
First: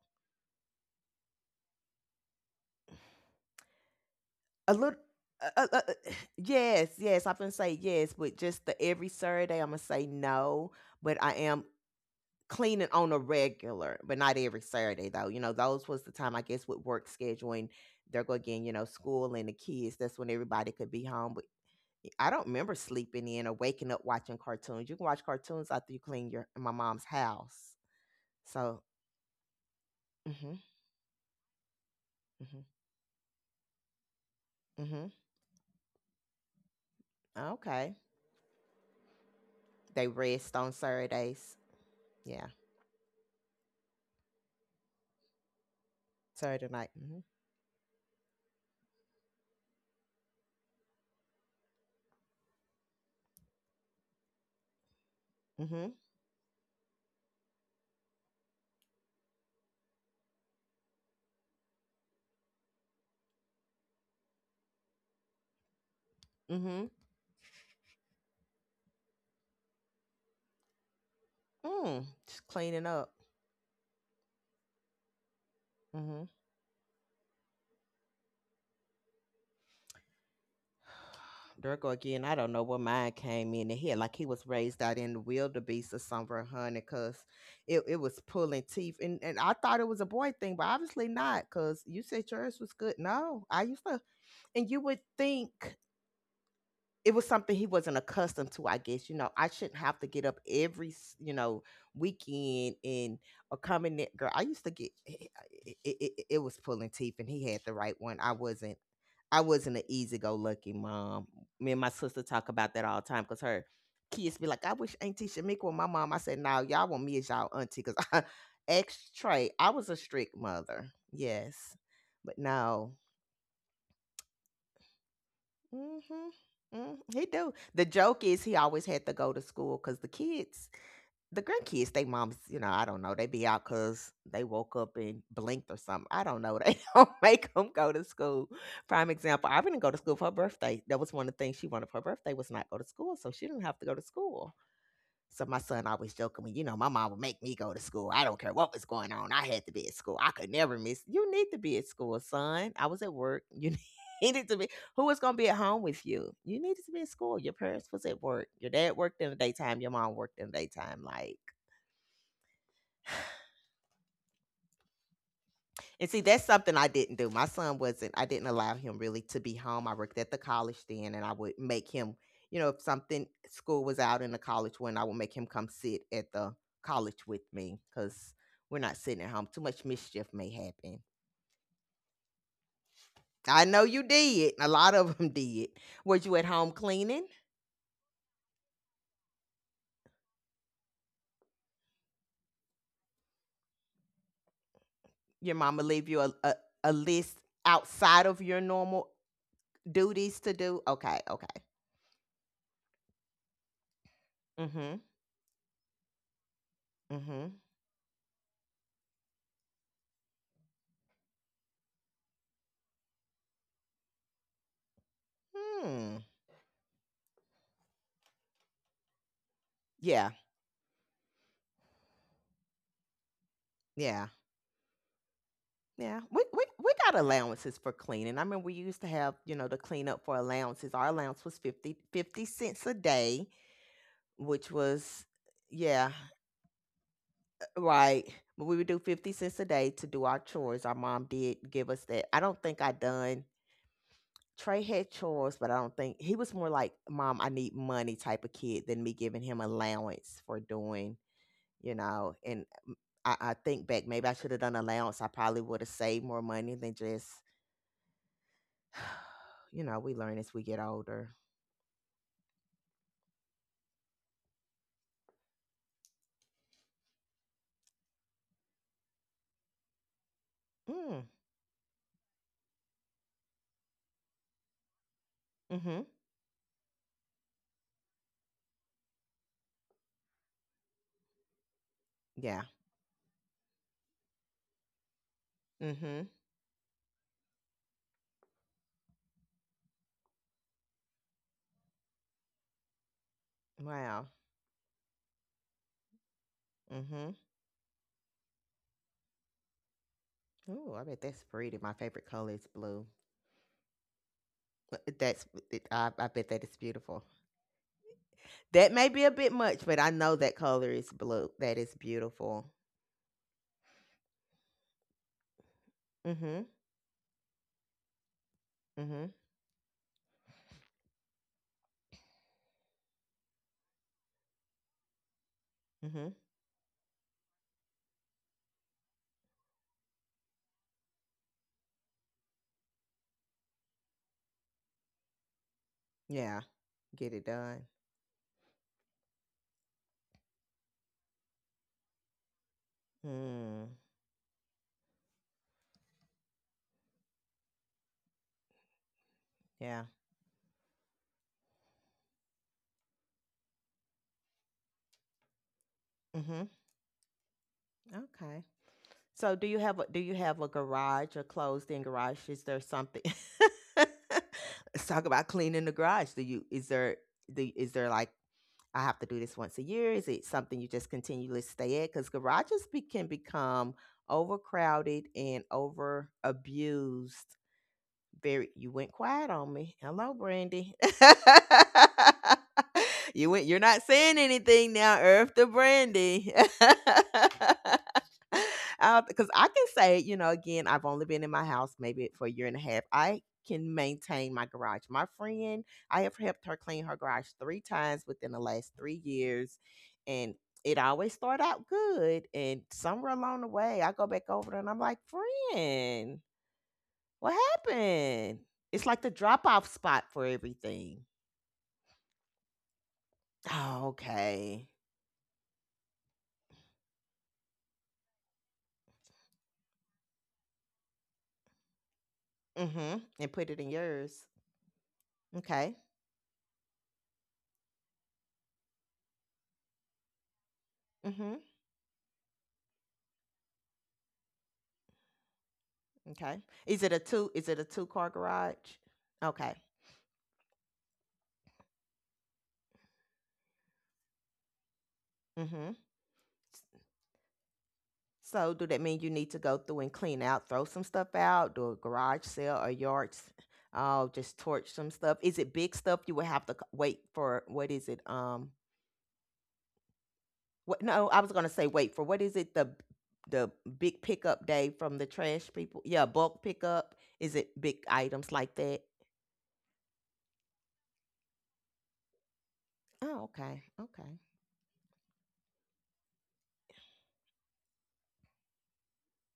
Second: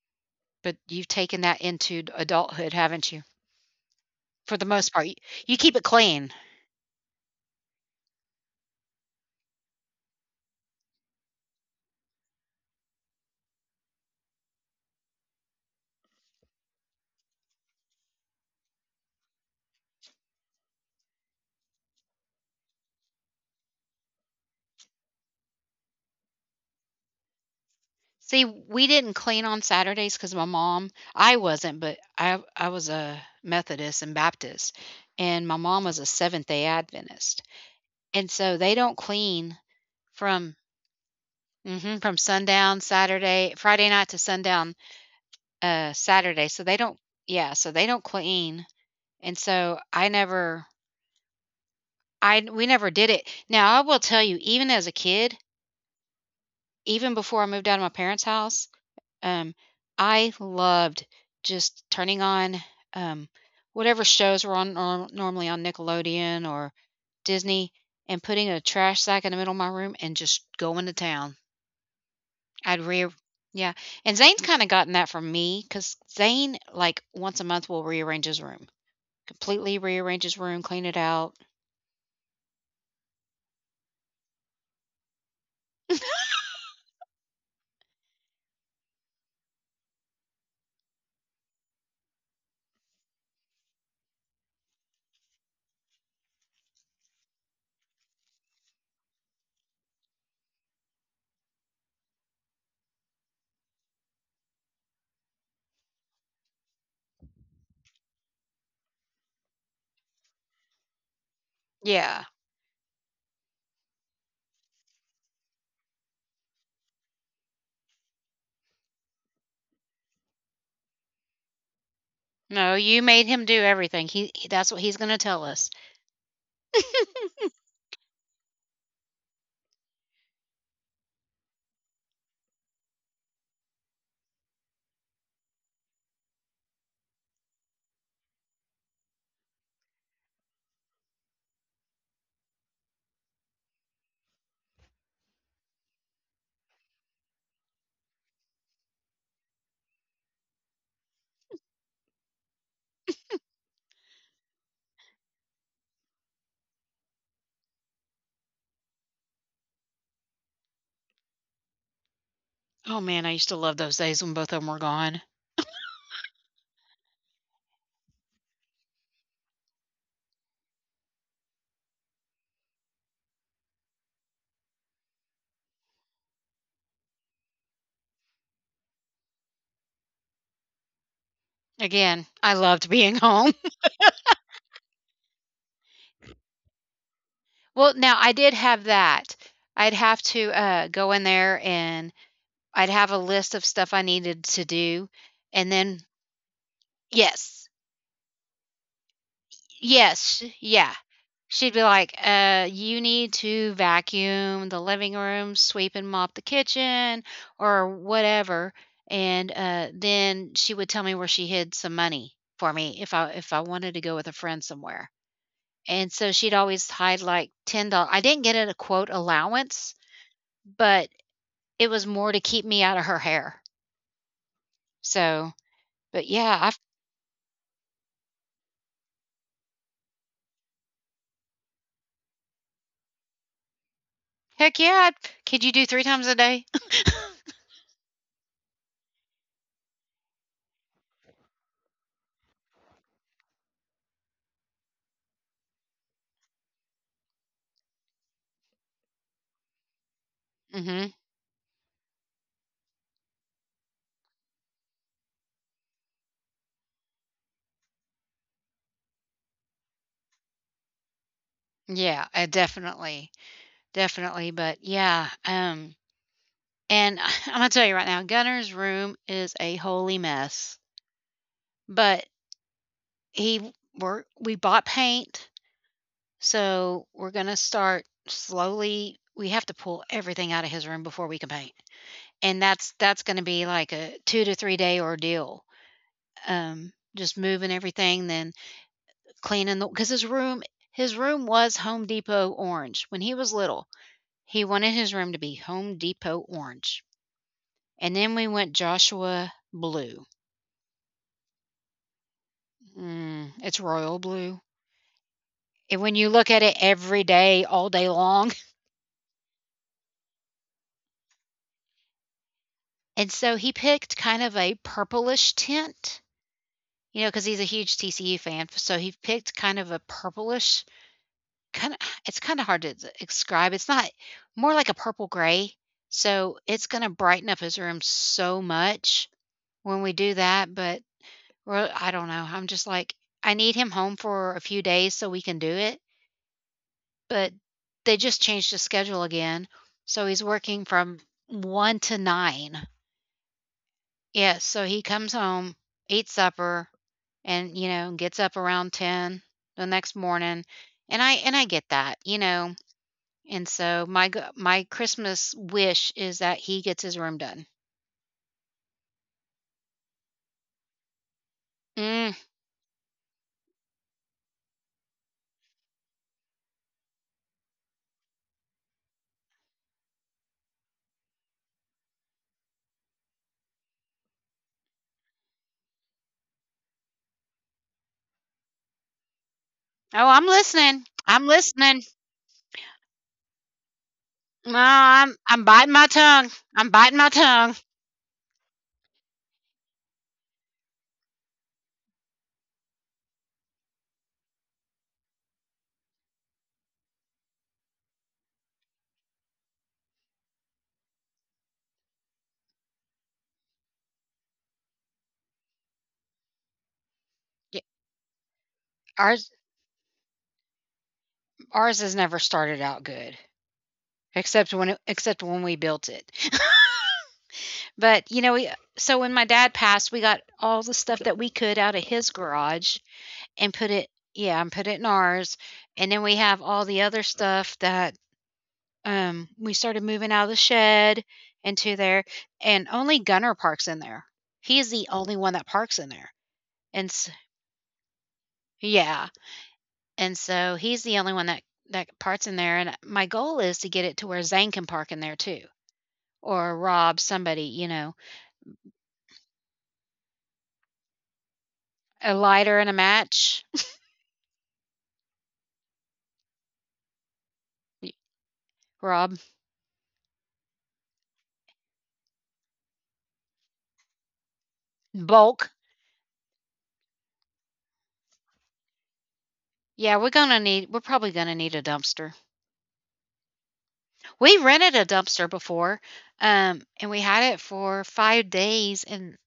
Speaker 1: But you've taken that into adulthood, haven't you? For the
Speaker 2: a
Speaker 1: most
Speaker 2: little.
Speaker 1: part, y
Speaker 2: Uh,
Speaker 1: you
Speaker 2: uh,
Speaker 1: keep
Speaker 2: uh,
Speaker 1: it
Speaker 2: uh,
Speaker 1: clean.
Speaker 2: <sighs> yes, yes, I'm gonna say yes, but just the every Saturday, I'm gonna say no but I am cleaning on a regular, but not every Saturday though. You know, those was the time I guess with work scheduling, there go again, you know, school and the kids. That's when everybody could be home. But I don't remember sleeping in or waking up watching cartoons. You can watch cartoons after you clean your my mom's house.
Speaker 1: See,
Speaker 2: So,
Speaker 1: we didn't clean on Saturdays because my
Speaker 2: mhm,
Speaker 1: mom I wasn't, but I
Speaker 2: mhm,
Speaker 1: I was a Methodist and Baptist,
Speaker 2: mhm.
Speaker 1: and my mom was a Seventh-day Adventist,
Speaker 2: Okay,
Speaker 1: and so they don't clean
Speaker 2: they rest
Speaker 1: from
Speaker 2: on Saturdays.
Speaker 1: mhm, from
Speaker 2: Yeah,
Speaker 1: sundown Saturday Friday night to sundown, uh, Saturday, so
Speaker 2: Saturday
Speaker 1: they
Speaker 2: night.
Speaker 1: don't
Speaker 2: Mhm,
Speaker 1: yeah, so they don't clean, and so I never I we never did it. Now I will tell you, even as a kid,
Speaker 2: mhm,
Speaker 1: even before I moved out of my parents' house, Um, I loved just turning on, um, whatever shows were on nor normally on Nickelodeon or
Speaker 2: mhm.
Speaker 1: Disney and putting a trash sack in the middle of my room and just going to town.
Speaker 2: Mm, just cleaning
Speaker 1: I'd re
Speaker 2: up.
Speaker 1: yeah, and Zane's kinda gotten that from me 'cause
Speaker 2: Mm-hmm.
Speaker 1: Zane, like, once a month will rearrange his room, completely rearrange his room, clean it out.
Speaker 2: <sighs> There again. I don't know what mine came in the head. Like he was raised out in the wildebeest or somewhere, honey, because it, it was pulling teeth. And, and I thought it was a boy thing, but obviously not, because you said yours was good. No, I used to. And you would think it was something he wasn't accustomed to, I guess. You know, I shouldn't have to get up every, s- you know, weekend and or come in there. Girl, I used to get it, it, it it was pulling teeth and he had the right one. I wasn't I wasn't an easy go lucky mom. Me and my sister
Speaker 1: Yeah.
Speaker 2: talk about that all the time because her kids be like, I wish Auntie Shamika was my mom. I said, No, y'all want me as y'all auntie because <laughs> I ex Trey, I was a strict mother. Yes. But
Speaker 1: No,
Speaker 2: no.
Speaker 1: you made him do everything. He he that's what he's gonna tell us.
Speaker 2: Mhm. Mm, he do. The joke is he always had to go to school because the kids, the grandkids, they moms, you know, I don't know, they be out because they woke up and blinked or something. I don't know. They <laughs> don't make them go to school. Prime example, I didn't go to school for her birthday. That was one of the things she wanted for her birthday was not go to school, so she didn't have to go to school. So my son always joking me, you know, my mom would make me go to school. I don't care what was going on. I had to be at school. I could never miss. You need to be at school, son. I was at work. You <laughs> needed to be. Who was going to be at home with you? You needed to be at school. Your parents was at work. Your dad worked in the daytime. Your mom worked in the daytime. Like,
Speaker 1: Oh, man, I used to love those days when both of them were gone.
Speaker 2: and see, that's something I didn't do. My son wasn't, I didn't allow him really to be home. I worked at the college then and I would make him, you know, if something school was out in the college one, I would make him come sit at the college with me because we're not sitting at home. Too much mischief may happen.
Speaker 1: Again, I loved being <laughs> home.
Speaker 2: I know you did. A lot of them <laughs> did. Were you at home cleaning?
Speaker 1: Well, now I did have that. I'd have to, uh, go in there and I'd have a list of stuff I needed to do,
Speaker 2: Your
Speaker 1: and
Speaker 2: mama
Speaker 1: then
Speaker 2: leave you a, a, a list
Speaker 1: yes.
Speaker 2: outside of your normal duties
Speaker 1: Yes,
Speaker 2: to
Speaker 1: sh-
Speaker 2: do?
Speaker 1: yeah.
Speaker 2: Okay, okay.
Speaker 1: She'd be like, "Uh, you need to vacuum the
Speaker 2: Mm-hmm.
Speaker 1: living room, sweep and mop the kitchen,"
Speaker 2: Mm-hmm.
Speaker 1: or whatever, and, uh, then she would tell me where she hid some money for me if I if I wanted to go with a friend somewhere, and
Speaker 2: Hmm.
Speaker 1: so she'd always hide, like, ten dollars I didn't get a quote allowance,
Speaker 2: Yeah,
Speaker 1: but it was more to keep me out of her hair.
Speaker 2: yeah.
Speaker 1: So,
Speaker 2: Yeah,
Speaker 1: but
Speaker 2: we,
Speaker 1: yeah,
Speaker 2: we
Speaker 1: I
Speaker 2: we got allowances for cleaning. I remember we used to have, you know, the cleanup for allowances. Our allowance was fifty fifty cents a day, which
Speaker 1: heck yeah. I'd-
Speaker 2: was,
Speaker 1: could you do three
Speaker 2: yeah,
Speaker 1: times a day?
Speaker 2: uh, right. But we would do fifty cents a day to do our chores. Our mom did give us that. I don't think I done, Trey had chores, but I don't think he was more like, Mom, I need money type of kid than me giving him allowance for
Speaker 1: <laughs> hmm
Speaker 2: doing, you know. And mm, I, I think back, maybe I should have done allowance. I probably would have saved more money than just <sighs> you know, we learn as we get older.
Speaker 1: Yeah, uh, definitely, definitely. But yeah, um, and <laughs> I'm gonna tell you right now, Gunner's room is a holy mess.
Speaker 2: Mm.
Speaker 1: But he, we're we bought paint,
Speaker 2: Mm-hmm.
Speaker 1: so we're gonna start slowly. We have to pull everything out of his room before we can paint,
Speaker 2: Yeah.
Speaker 1: and that's that's gonna be like a two to three day ordeal.
Speaker 2: Mm-hmm.
Speaker 1: Um, just moving everything, then cleaning the because his room his room was Home Depot orange when he was little.
Speaker 2: Wow.
Speaker 1: He wanted his room to be Home Depot orange,
Speaker 2: Mm-hmm.
Speaker 1: and then we went Joshua blue.
Speaker 2: Oh, I bet that's pretty. My favorite color is blue.
Speaker 1: Mm, it's royal blue.
Speaker 2: But That's it-
Speaker 1: And
Speaker 2: I,
Speaker 1: when
Speaker 2: I
Speaker 1: you
Speaker 2: bet
Speaker 1: look
Speaker 2: that
Speaker 1: at
Speaker 2: is
Speaker 1: it
Speaker 2: beautiful.
Speaker 1: every day, all day long,
Speaker 2: That may be a bit much, but I know that color is blue. That is beautiful.
Speaker 1: <laughs> and so he picked kind of a purplish tint,
Speaker 2: Mm-hmm.
Speaker 1: you know, because he's a huge T C U fan. So he
Speaker 2: Mm-hmm.
Speaker 1: picked kind of a purplish kind of. <sighs> It's kind of hard to describe. It's not more like a purple gray.
Speaker 2: Mm-hmm.
Speaker 1: So it's going to brighten up his room so much when we do that, but we're I don't know, I'm just like, I need him home for a few days so we can do it,
Speaker 2: Yeah. Get it
Speaker 1: but
Speaker 2: done.
Speaker 1: they just changed the schedule again, so he's working from one to nine.
Speaker 2: Mm.
Speaker 1: Yes, so he comes home, eats supper, and, you know, gets up around ten the
Speaker 2: Yeah.
Speaker 1: next morning, and I and I get that, you know, and so my g my Christmas wish is that
Speaker 2: Mm-hmm.
Speaker 1: he gets his room done.
Speaker 2: Okay. So do you have a do you have a garage, a closed-in
Speaker 1: Mm.
Speaker 2: garage? Is there something <laughs> let's talk about cleaning the garage. Do you is there the is there like I have to do this once a year? Is it something you just continually stay at? Because garages be, can become overcrowded and over abused very you went quiet on me.
Speaker 1: Oh,
Speaker 2: Hello,
Speaker 1: I'm
Speaker 2: Brandy.
Speaker 1: listening. I'm
Speaker 2: <laughs>
Speaker 1: listening.
Speaker 2: you went you're not saying
Speaker 1: No,
Speaker 2: anything now,
Speaker 1: I'm
Speaker 2: Earth
Speaker 1: I'm
Speaker 2: to
Speaker 1: biting my tongue.
Speaker 2: Brandy.
Speaker 1: I'm
Speaker 2: <laughs>
Speaker 1: biting my tongue.
Speaker 2: Because I can say, you know, again, I've only been in my house maybe for a year and a half. I can maintain my garage. My friend, I have helped her clean her garage three times within the last three years. And it always start out good. And somewhere along the way, I go back over there and I'm like, friend. What
Speaker 1: Y-
Speaker 2: happened? It's like the
Speaker 1: Ours
Speaker 2: drop off spot for everything.
Speaker 1: ours has never started out good,
Speaker 2: Oh,
Speaker 1: except
Speaker 2: okay.
Speaker 1: when it, except when we built it. <laughs> but you know, we, so when my dad passed, we got all the stuff that we could out of his garage
Speaker 2: Mm-hmm. And put
Speaker 1: and
Speaker 2: it in
Speaker 1: put it,
Speaker 2: yours.
Speaker 1: yeah, and put it in ours.
Speaker 2: Okay.
Speaker 1: And then we have all the other stuff that um we started moving out of the shed
Speaker 2: Mm-hmm.
Speaker 1: into there, and only Gunner parks in there. He's the only one that parks in there.
Speaker 2: Okay. Is
Speaker 1: And
Speaker 2: it a
Speaker 1: s
Speaker 2: two is it a two car garage?
Speaker 1: yeah,
Speaker 2: Okay.
Speaker 1: and so he's the only one that that parts in there, and my goal is to get it to where Zane can park in there too,
Speaker 2: Mm-hmm.
Speaker 1: or Rob, somebody, you know,
Speaker 2: So do that mean you need to go through and clean out, throw some stuff out, do a
Speaker 1: a
Speaker 2: garage sale
Speaker 1: lighter
Speaker 2: or
Speaker 1: and a
Speaker 2: yards?
Speaker 1: match.
Speaker 2: Oh, just torch some stuff. Is it big stuff? You would have to c- wait for what is it? Um
Speaker 1: <laughs> Rob,
Speaker 2: What no, I was gonna say wait for what is it the the big pickup day from the trash
Speaker 1: bulk.
Speaker 2: people? Yeah, bulk pickup. Is it big items like that?
Speaker 1: Yeah, we're gonna need. We're probably gonna need a dumpster.
Speaker 2: Oh, okay, okay.
Speaker 1: We rented a dumpster before, um, and we had it for five days, and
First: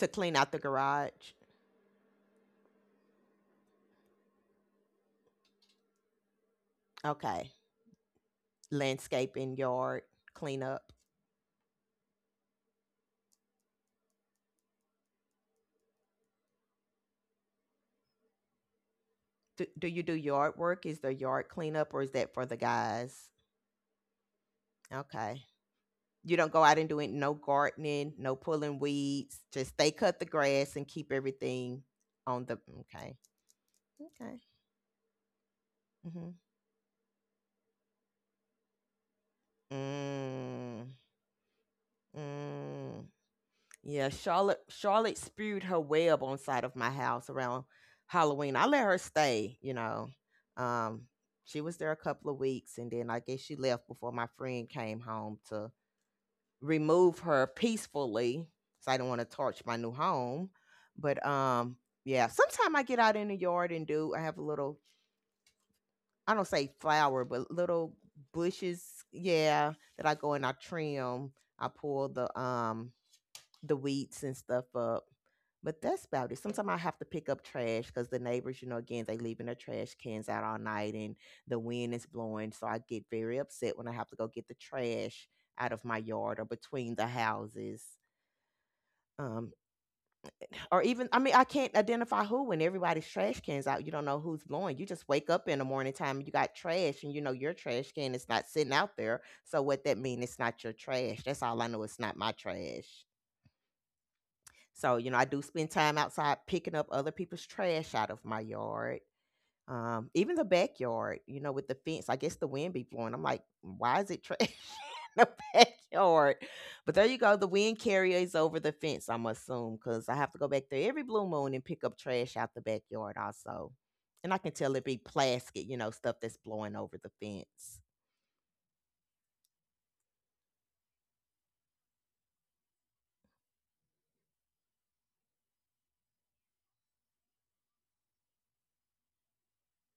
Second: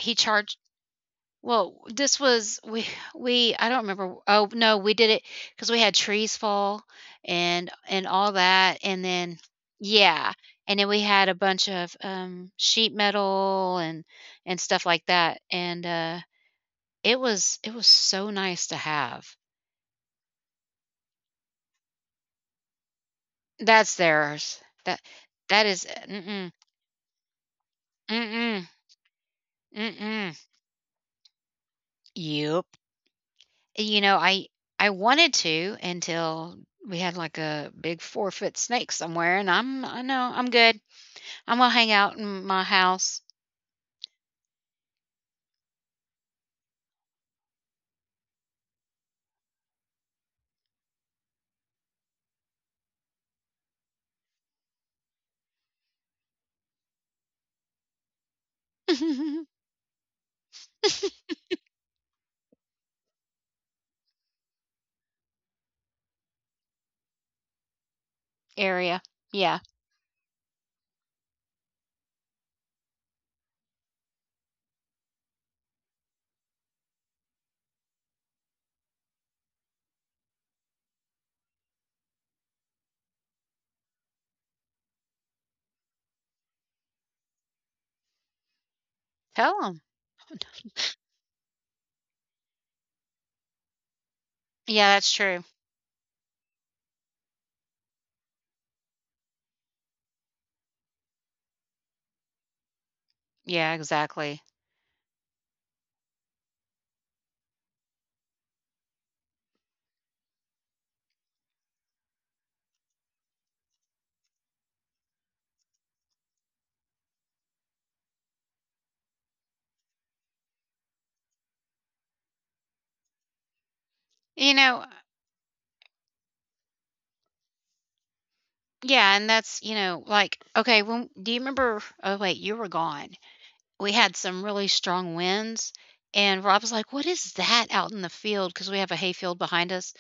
Speaker 2: To clean out
Speaker 1: charged
Speaker 2: the garage.
Speaker 1: well, this was we we I don't remember oh, no, we did it because we had trees fall
Speaker 2: Okay,
Speaker 1: and and all that, and then
Speaker 2: landscaping, yard
Speaker 1: yeah, and then
Speaker 2: cleanup.
Speaker 1: we had a bunch of, um, sheet metal and and stuff like that, and, uh, it was it was so nice to have.
Speaker 2: Do, do you do yard work? Is there yard cleanup, or is that for the guys?
Speaker 1: That's theirs. That
Speaker 2: Okay,
Speaker 1: thats is uh,
Speaker 2: you
Speaker 1: mm-mm,
Speaker 2: don't go out and do it. No gardening, no
Speaker 1: mm-mm,
Speaker 2: pulling weeds. Just they cut the
Speaker 1: mm-mm.
Speaker 2: grass and keep everything on the.
Speaker 1: Yep.
Speaker 2: Okay,
Speaker 1: You know,
Speaker 2: okay.
Speaker 1: I I wanted to
Speaker 2: Mm-hmm.
Speaker 1: until we had like a big four foot snake somewhere, and I'm I know I'm good.
Speaker 2: Mm.
Speaker 1: I'm gonna hang out in my
Speaker 2: Mm,
Speaker 1: house
Speaker 2: yeah, Charlotte Charlotte spewed her web on side of my house around Halloween. I let her stay, you know. Um, she was there a couple of weeks and then I guess she left before my friend came home to remove her peacefully. So I didn't want to
Speaker 1: <laughs>
Speaker 2: torch my new home. But um yeah, sometime I get out in the yard and do I have a little I don't say flower, but little bushes,
Speaker 1: area. Yeah,
Speaker 2: yeah, that I go and I trim. I pull the um the weeds and stuff up. But that's about it. Sometimes I have to pick up trash because the neighbors, you know, again, they leaving their trash cans out all night and the wind is blowing. So I get very upset when I have to go get the trash out of my yard or between the houses. Um,
Speaker 1: tell them.
Speaker 2: or even, I mean, I can't identify who when everybody's trash cans out. You don't know who's blowing. You
Speaker 1: Yeah,
Speaker 2: just
Speaker 1: that's
Speaker 2: wake
Speaker 1: true.
Speaker 2: up in the morning time and you got trash and you know your trash can is not sitting out there. So what that mean? It's not your trash. That's all I know. It's not my trash.
Speaker 1: Yeah, exactly.
Speaker 2: So, you know, I do spend time outside picking up other people's trash out of my yard. Um, even the backyard, you know, with the fence, I guess the wind be blowing. I'm like, "Mm, why is it trash <laughs> in the backyard?" But there you go. The wind carries over the fence, I'm assume, because I have to go back there every blue moon and pick up trash out the backyard also. And I can
Speaker 1: You
Speaker 2: tell it
Speaker 1: know,
Speaker 2: be plastic, you know, stuff that's blowing over the fence.
Speaker 1: yeah, and that's you know like okay. When do you remember? Oh wait, you were gone. We had some really strong winds, and Rob was like, "What is that out in the field?" Because we have a hayfield behind us,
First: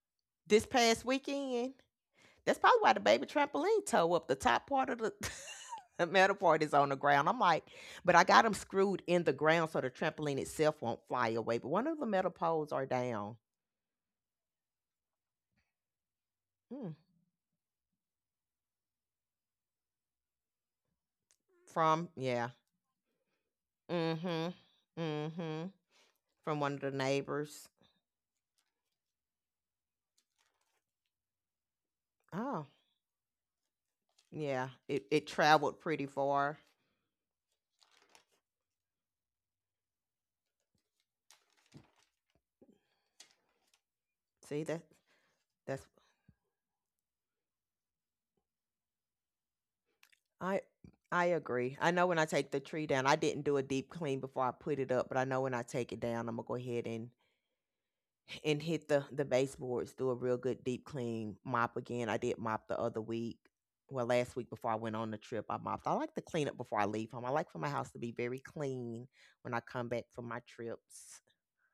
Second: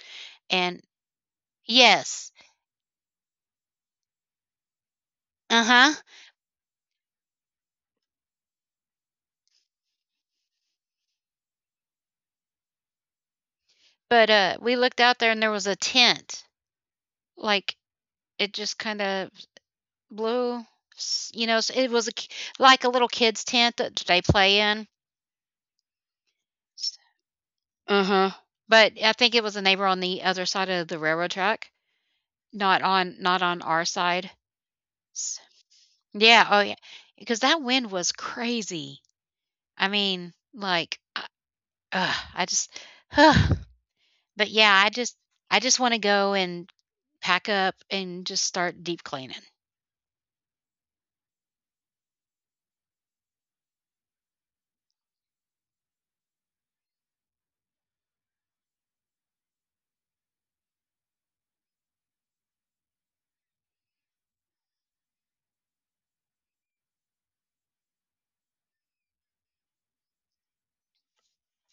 Speaker 2: This
Speaker 1: and
Speaker 2: past weekend,
Speaker 1: yes,
Speaker 2: that's probably why the baby trampoline toe up the top part of the,
Speaker 1: uh huh.
Speaker 2: <laughs> the metal part is on the ground. I'm like, but I got them screwed in the ground so the trampoline itself won't fly away. But one of the metal poles are down.
Speaker 1: But, uh, we looked out there and there was a tent.
Speaker 2: Mm.
Speaker 1: Like, it just kinda blew s you know, s it was
Speaker 2: From,
Speaker 1: a k-
Speaker 2: yeah.
Speaker 1: like a little kid's tent that they
Speaker 2: Mm-hmm.
Speaker 1: play in.
Speaker 2: Mm-hmm. From one of the neighbors.
Speaker 1: Uh-huh. But I think it was a neighbor on the other side of the railroad track,
Speaker 2: Oh,
Speaker 1: not on not on our side.
Speaker 2: yeah. It it
Speaker 1: S
Speaker 2: traveled pretty
Speaker 1: yeah,
Speaker 2: far.
Speaker 1: oh, yeah. Because that wind was crazy. I mean, like, I ugh, I just ugh. But,
Speaker 2: See that
Speaker 1: yeah, I just I just
Speaker 2: that's
Speaker 1: wanna go and pack up and just start deep cleaning.
Speaker 2: I I agree. I know when I take the tree down, I didn't do a deep clean before I put it up, but I know when I take it down, I'm gonna go ahead and and hit the the baseboards, do a real good deep clean, mop again. I did mop the other week. Well, last week before I went on the trip, I mopped. I like to clean up before I leave home. I like for my house to be very clean when I come back from my trips.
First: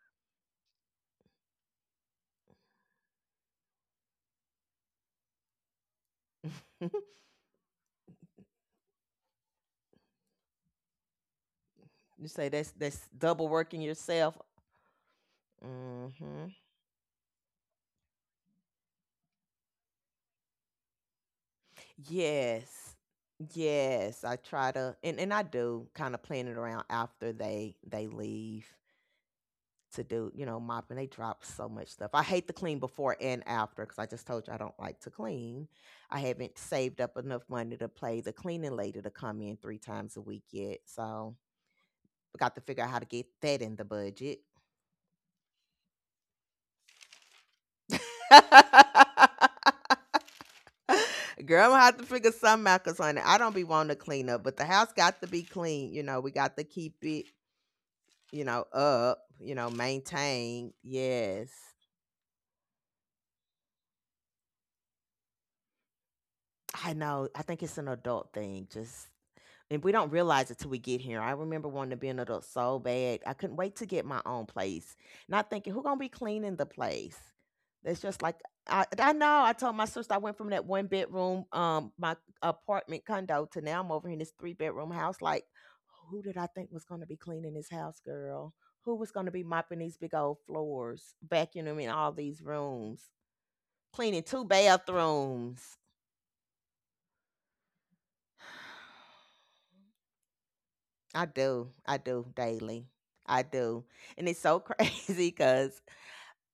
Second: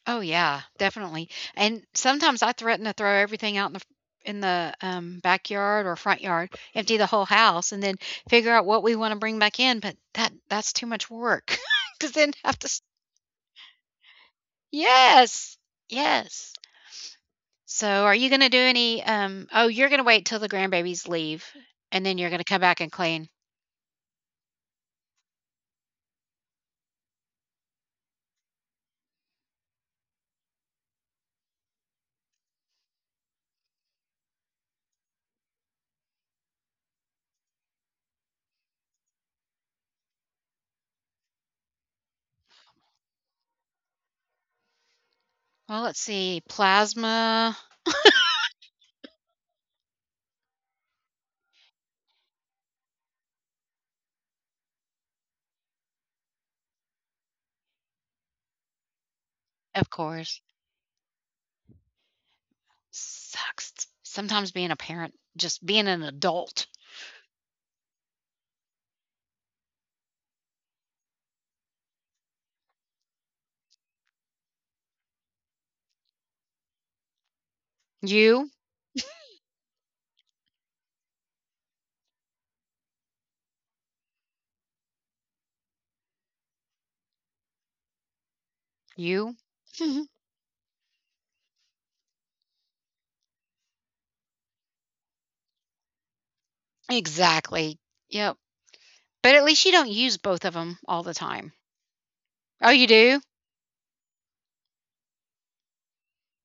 Speaker 1: Oh, yeah, definitely, and sometimes I threaten to throw everything out in the in the, um, backyard or front yard,
Speaker 2: <laughs> You
Speaker 1: empty the whole house, and then figure out what we wanna bring back in, but that that's too much work <laughs> because then
Speaker 2: say
Speaker 1: have to
Speaker 2: that's
Speaker 1: s
Speaker 2: that's double working yourself.
Speaker 1: yes,
Speaker 2: Hmm.
Speaker 1: yes. So, are you gonna do any, um oh, you're gonna wait till the grandbabies leave, and then you're gonna come back and
Speaker 2: Yes.
Speaker 1: clean.
Speaker 2: Yes, I try to, and, and I do kind of plan it around after they they leave. To do, you know, mopping. They drop so much stuff. I hate to clean before and after because I just told you I don't like to clean. I haven't saved up enough money to pay the cleaning lady to come in three times a week yet. So we got to figure out how to get that in the budget.
Speaker 1: Well, let's see, plasma,
Speaker 2: <laughs> Girl, I'm gonna have to figure some out because honey, I don't be wanting to clean up, but the house got to be clean. You know, we got to keep it, you know, up, you know,
Speaker 1: of course.
Speaker 2: maintained. Yes.
Speaker 1: Sucks. Sometimes being a parent, just being an adult.
Speaker 2: I know. I think it's an adult thing. Just. And we don't realize it till we get here. I remember wanting to be an adult so bad. I couldn't wait to get my own place. Not thinking, who gonna be cleaning the place? It's just like
Speaker 1: You?
Speaker 2: I, I know. I told my sister I went from that one bedroom, um, my apartment condo to now I'm over in this three bedroom house. Like, who did I think was gonna be cleaning this house, girl? Who was gonna
Speaker 1: You?
Speaker 2: be mopping these
Speaker 1: <laughs>
Speaker 2: big old floors, vacuuming all these rooms, cleaning two bathrooms?
Speaker 1: Exactly. Yep.
Speaker 2: <sighs>
Speaker 1: But at least you don't use both of them all the
Speaker 2: I
Speaker 1: time.
Speaker 2: do. I do
Speaker 1: Oh,
Speaker 2: daily.
Speaker 1: you do?
Speaker 2: I do. And it's so <laughs> crazy because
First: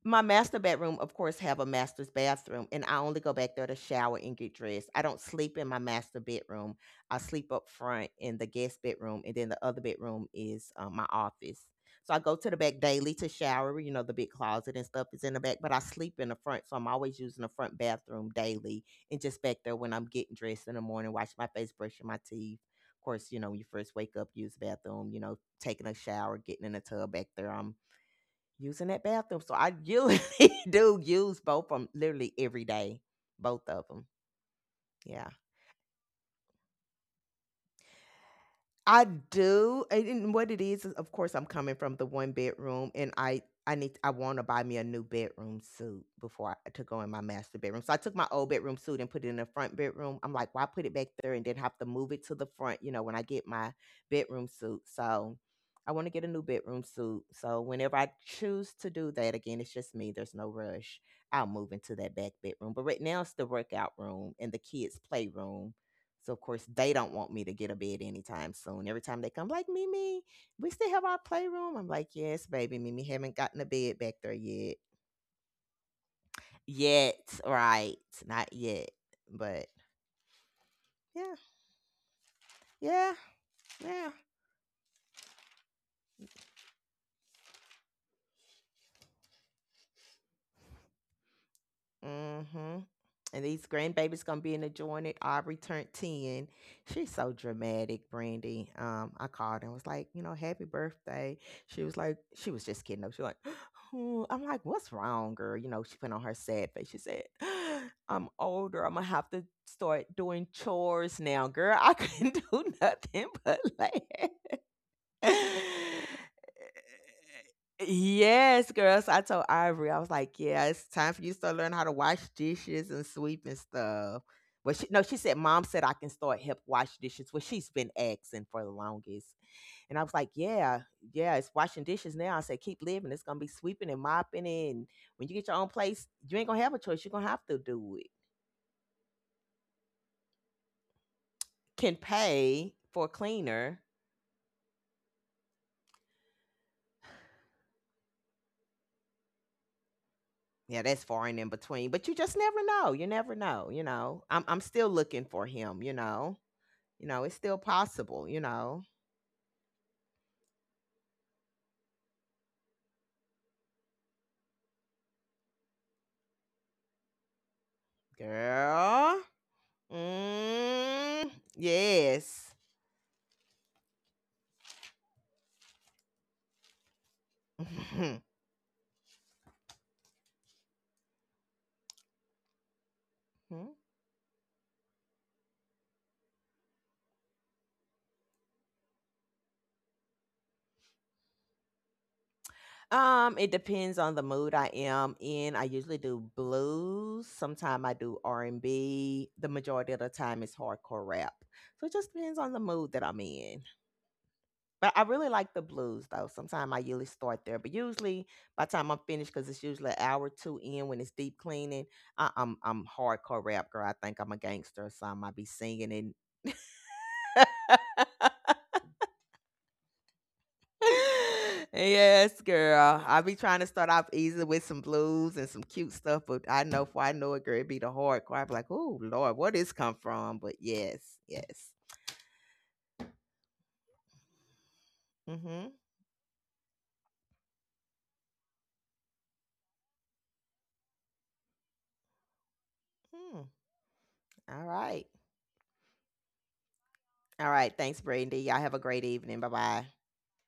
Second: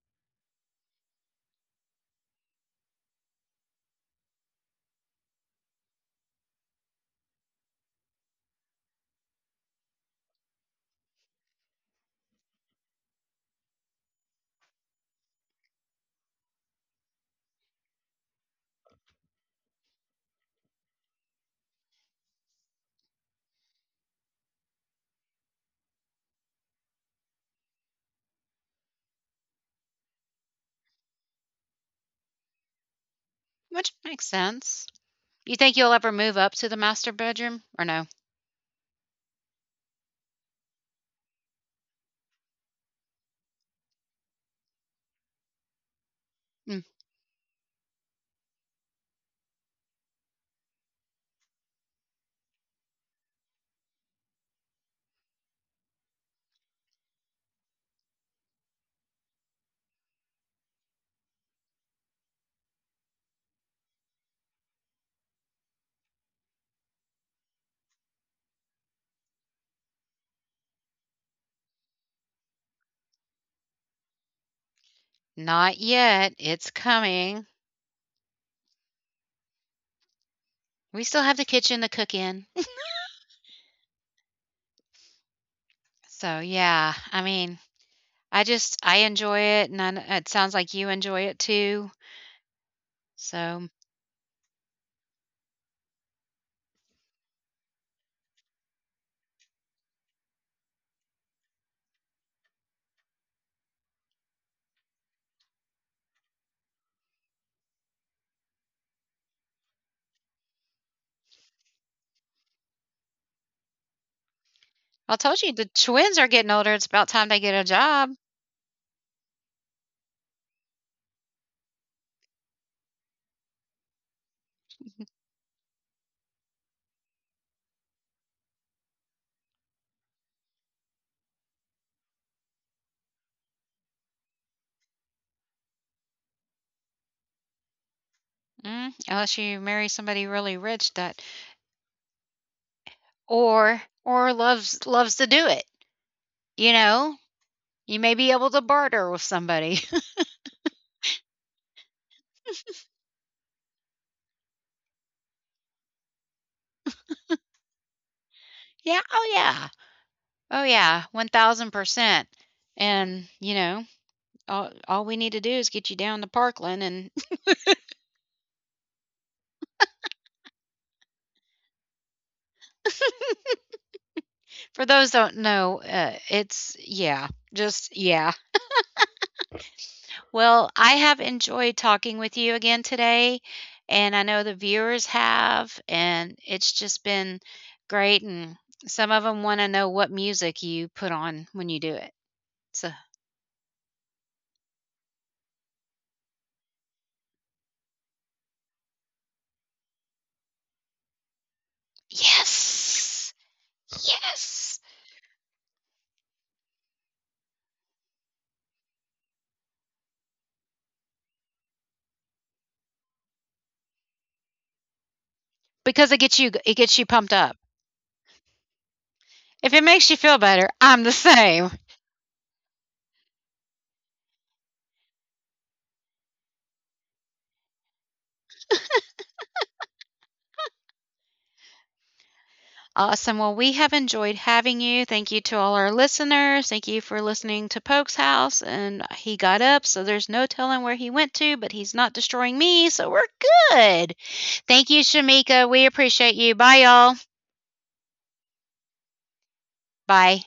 Speaker 2: my master bedroom, of course, have a master's bathroom, and I only go back there to shower and get dressed. I don't sleep in my master bedroom. I sleep up front in the guest bedroom, and then the other bedroom is, um, my office. So I go to the back daily to shower. You know, the big closet and stuff is in the back, but I sleep in the front, so I'm always using the front bathroom daily and just back there when I'm getting dressed in the morning, washing my face, brushing my teeth. Of course, you know, when you first wake up, use the bathroom. You know, taking a shower, getting in the tub back there. I'm using that bathroom. So I usually <laughs> do use both of them literally every day, both of
Speaker 1: Which
Speaker 2: them.
Speaker 1: makes sense.
Speaker 2: Yeah.
Speaker 1: You think you'll ever move up to the master bedroom or no?
Speaker 2: I do, and and what it is is, of course, I'm coming from the one bedroom, and I I need I want to buy me a new bedroom suit before I
Speaker 1: Mm,
Speaker 2: to go in my master bedroom. So I took my old bedroom suit and put it in the front bedroom. I'm like, why put it back there and then have to move it to the front? You know, when I get my bedroom suit, so I want to get a new bedroom suit. So whenever I choose to do that, again, it's just me. There's no rush. I'll move into that back bedroom, but right now it's the workout room and the kids' playroom, so of course they don't want me to get a bed anytime soon. Every time they come, like, Mimi, we still have our playroom. I'm like, yes, baby, Mimi haven't gotten a bed back there yet.
Speaker 1: not yet. It's
Speaker 2: Yet,
Speaker 1: coming.
Speaker 2: right? Not yet, but
Speaker 1: We still
Speaker 2: yeah,
Speaker 1: have the kitchen to cook in. <laughs>
Speaker 2: yeah, yeah.
Speaker 1: So, yeah, I mean, I just I enjoy it and I kn- it sounds like you enjoy it too.
Speaker 2: hmm And these
Speaker 1: So,
Speaker 2: grandbabies gonna be in the joint. Aubrey turned ten. She's so dramatic, Brandy. Um, I called and was like, you know, happy birthday. She was like, she was just kidding. She was like, <gasps> "Oh," I'm like, what's wrong, girl? You know, she put on her sad face. She said, <gasps> I'm older. I'm gonna have to start doing chores now, girl. I couldn't <laughs> do nothing but <laughs> laugh.
Speaker 1: I told you
Speaker 2: <laughs>
Speaker 1: the twins are getting older. It's about time they get a job.
Speaker 2: Yes, girl. So I told Ivory, I was like, "Yeah, it's time for you to start learning how to wash dishes and sweep and stuff." But she, no, she said, "Mom said I can start help wash dishes," which she's been asking for the longest. And I was like, "Yeah, yeah, it's washing dishes now." I said, "Keep living. It's gonna be sweeping and mopping, and when you get your own place, you ain't gonna have a choice. You're gonna have to do it."
Speaker 1: Mm, unless you marry somebody really rich that
Speaker 2: Can pay for a
Speaker 1: or
Speaker 2: cleaner.
Speaker 1: or loves loves to do it. You know, you may be able to barter with somebody. <laughs>
Speaker 2: Yeah, that's far and in between. But you just never know. You never know, you know. I'm I'm still looking for him, you know. You know, it's still possible, you know.
Speaker 1: Yeah, oh yeah. Oh yeah, one thousand percent. And, you know, all all we need to do is get you down to Parkland, and
Speaker 2: Girl. Mm, yes.
Speaker 1: <laughs> for those that don't know, uh, it's yeah, just yeah.
Speaker 2: <laughs>
Speaker 1: Well, I have enjoyed talking with you again today,
Speaker 2: Hmm?
Speaker 1: and I know the viewers have, and it's just been great, and some of them 'em wanna know what music you put on when you do it. So
Speaker 2: Um, it depends on the mood I am in. I usually do blues. Sometimes I do R and B. The majority of the time it's hardcore rap. So it just depends on the mood that I'm
Speaker 1: yes!
Speaker 2: in.
Speaker 1: Yes!
Speaker 2: But I really like the blues though. Sometimes I usually start there, but usually by the time I'm finished, because it's usually an hour or two in when it's deep cleaning. I, I'm I'm hardcore rap girl. I think I'm a gangster or something. I be singing
Speaker 1: Because
Speaker 2: and
Speaker 1: it gets you it gets you pumped up. If it makes you feel better, I'm the same.
Speaker 2: <laughs> yes, girl. I be trying to start off easy with some blues and some cute stuff, but I know for I know it, girl, it be the hardcore. I be like, oh Lord, where this come from? But yes, yes.
Speaker 1: Awesome. Well, we have enjoyed having you. Thank you to
Speaker 2: Mm-hmm.
Speaker 1: all our listeners. Thank you for listening to Poke's house. And he got up, so there's no telling where he went to, but he's not destroying me, so we're
Speaker 2: Hmm.
Speaker 1: good.
Speaker 2: All
Speaker 1: Thank you,
Speaker 2: right.
Speaker 1: Shamika. We appreciate you. Bye, y'all.
Speaker 2: All right. Thanks, Brandy. Y'all have a great evening. Bye bye.
Speaker 1: Bye.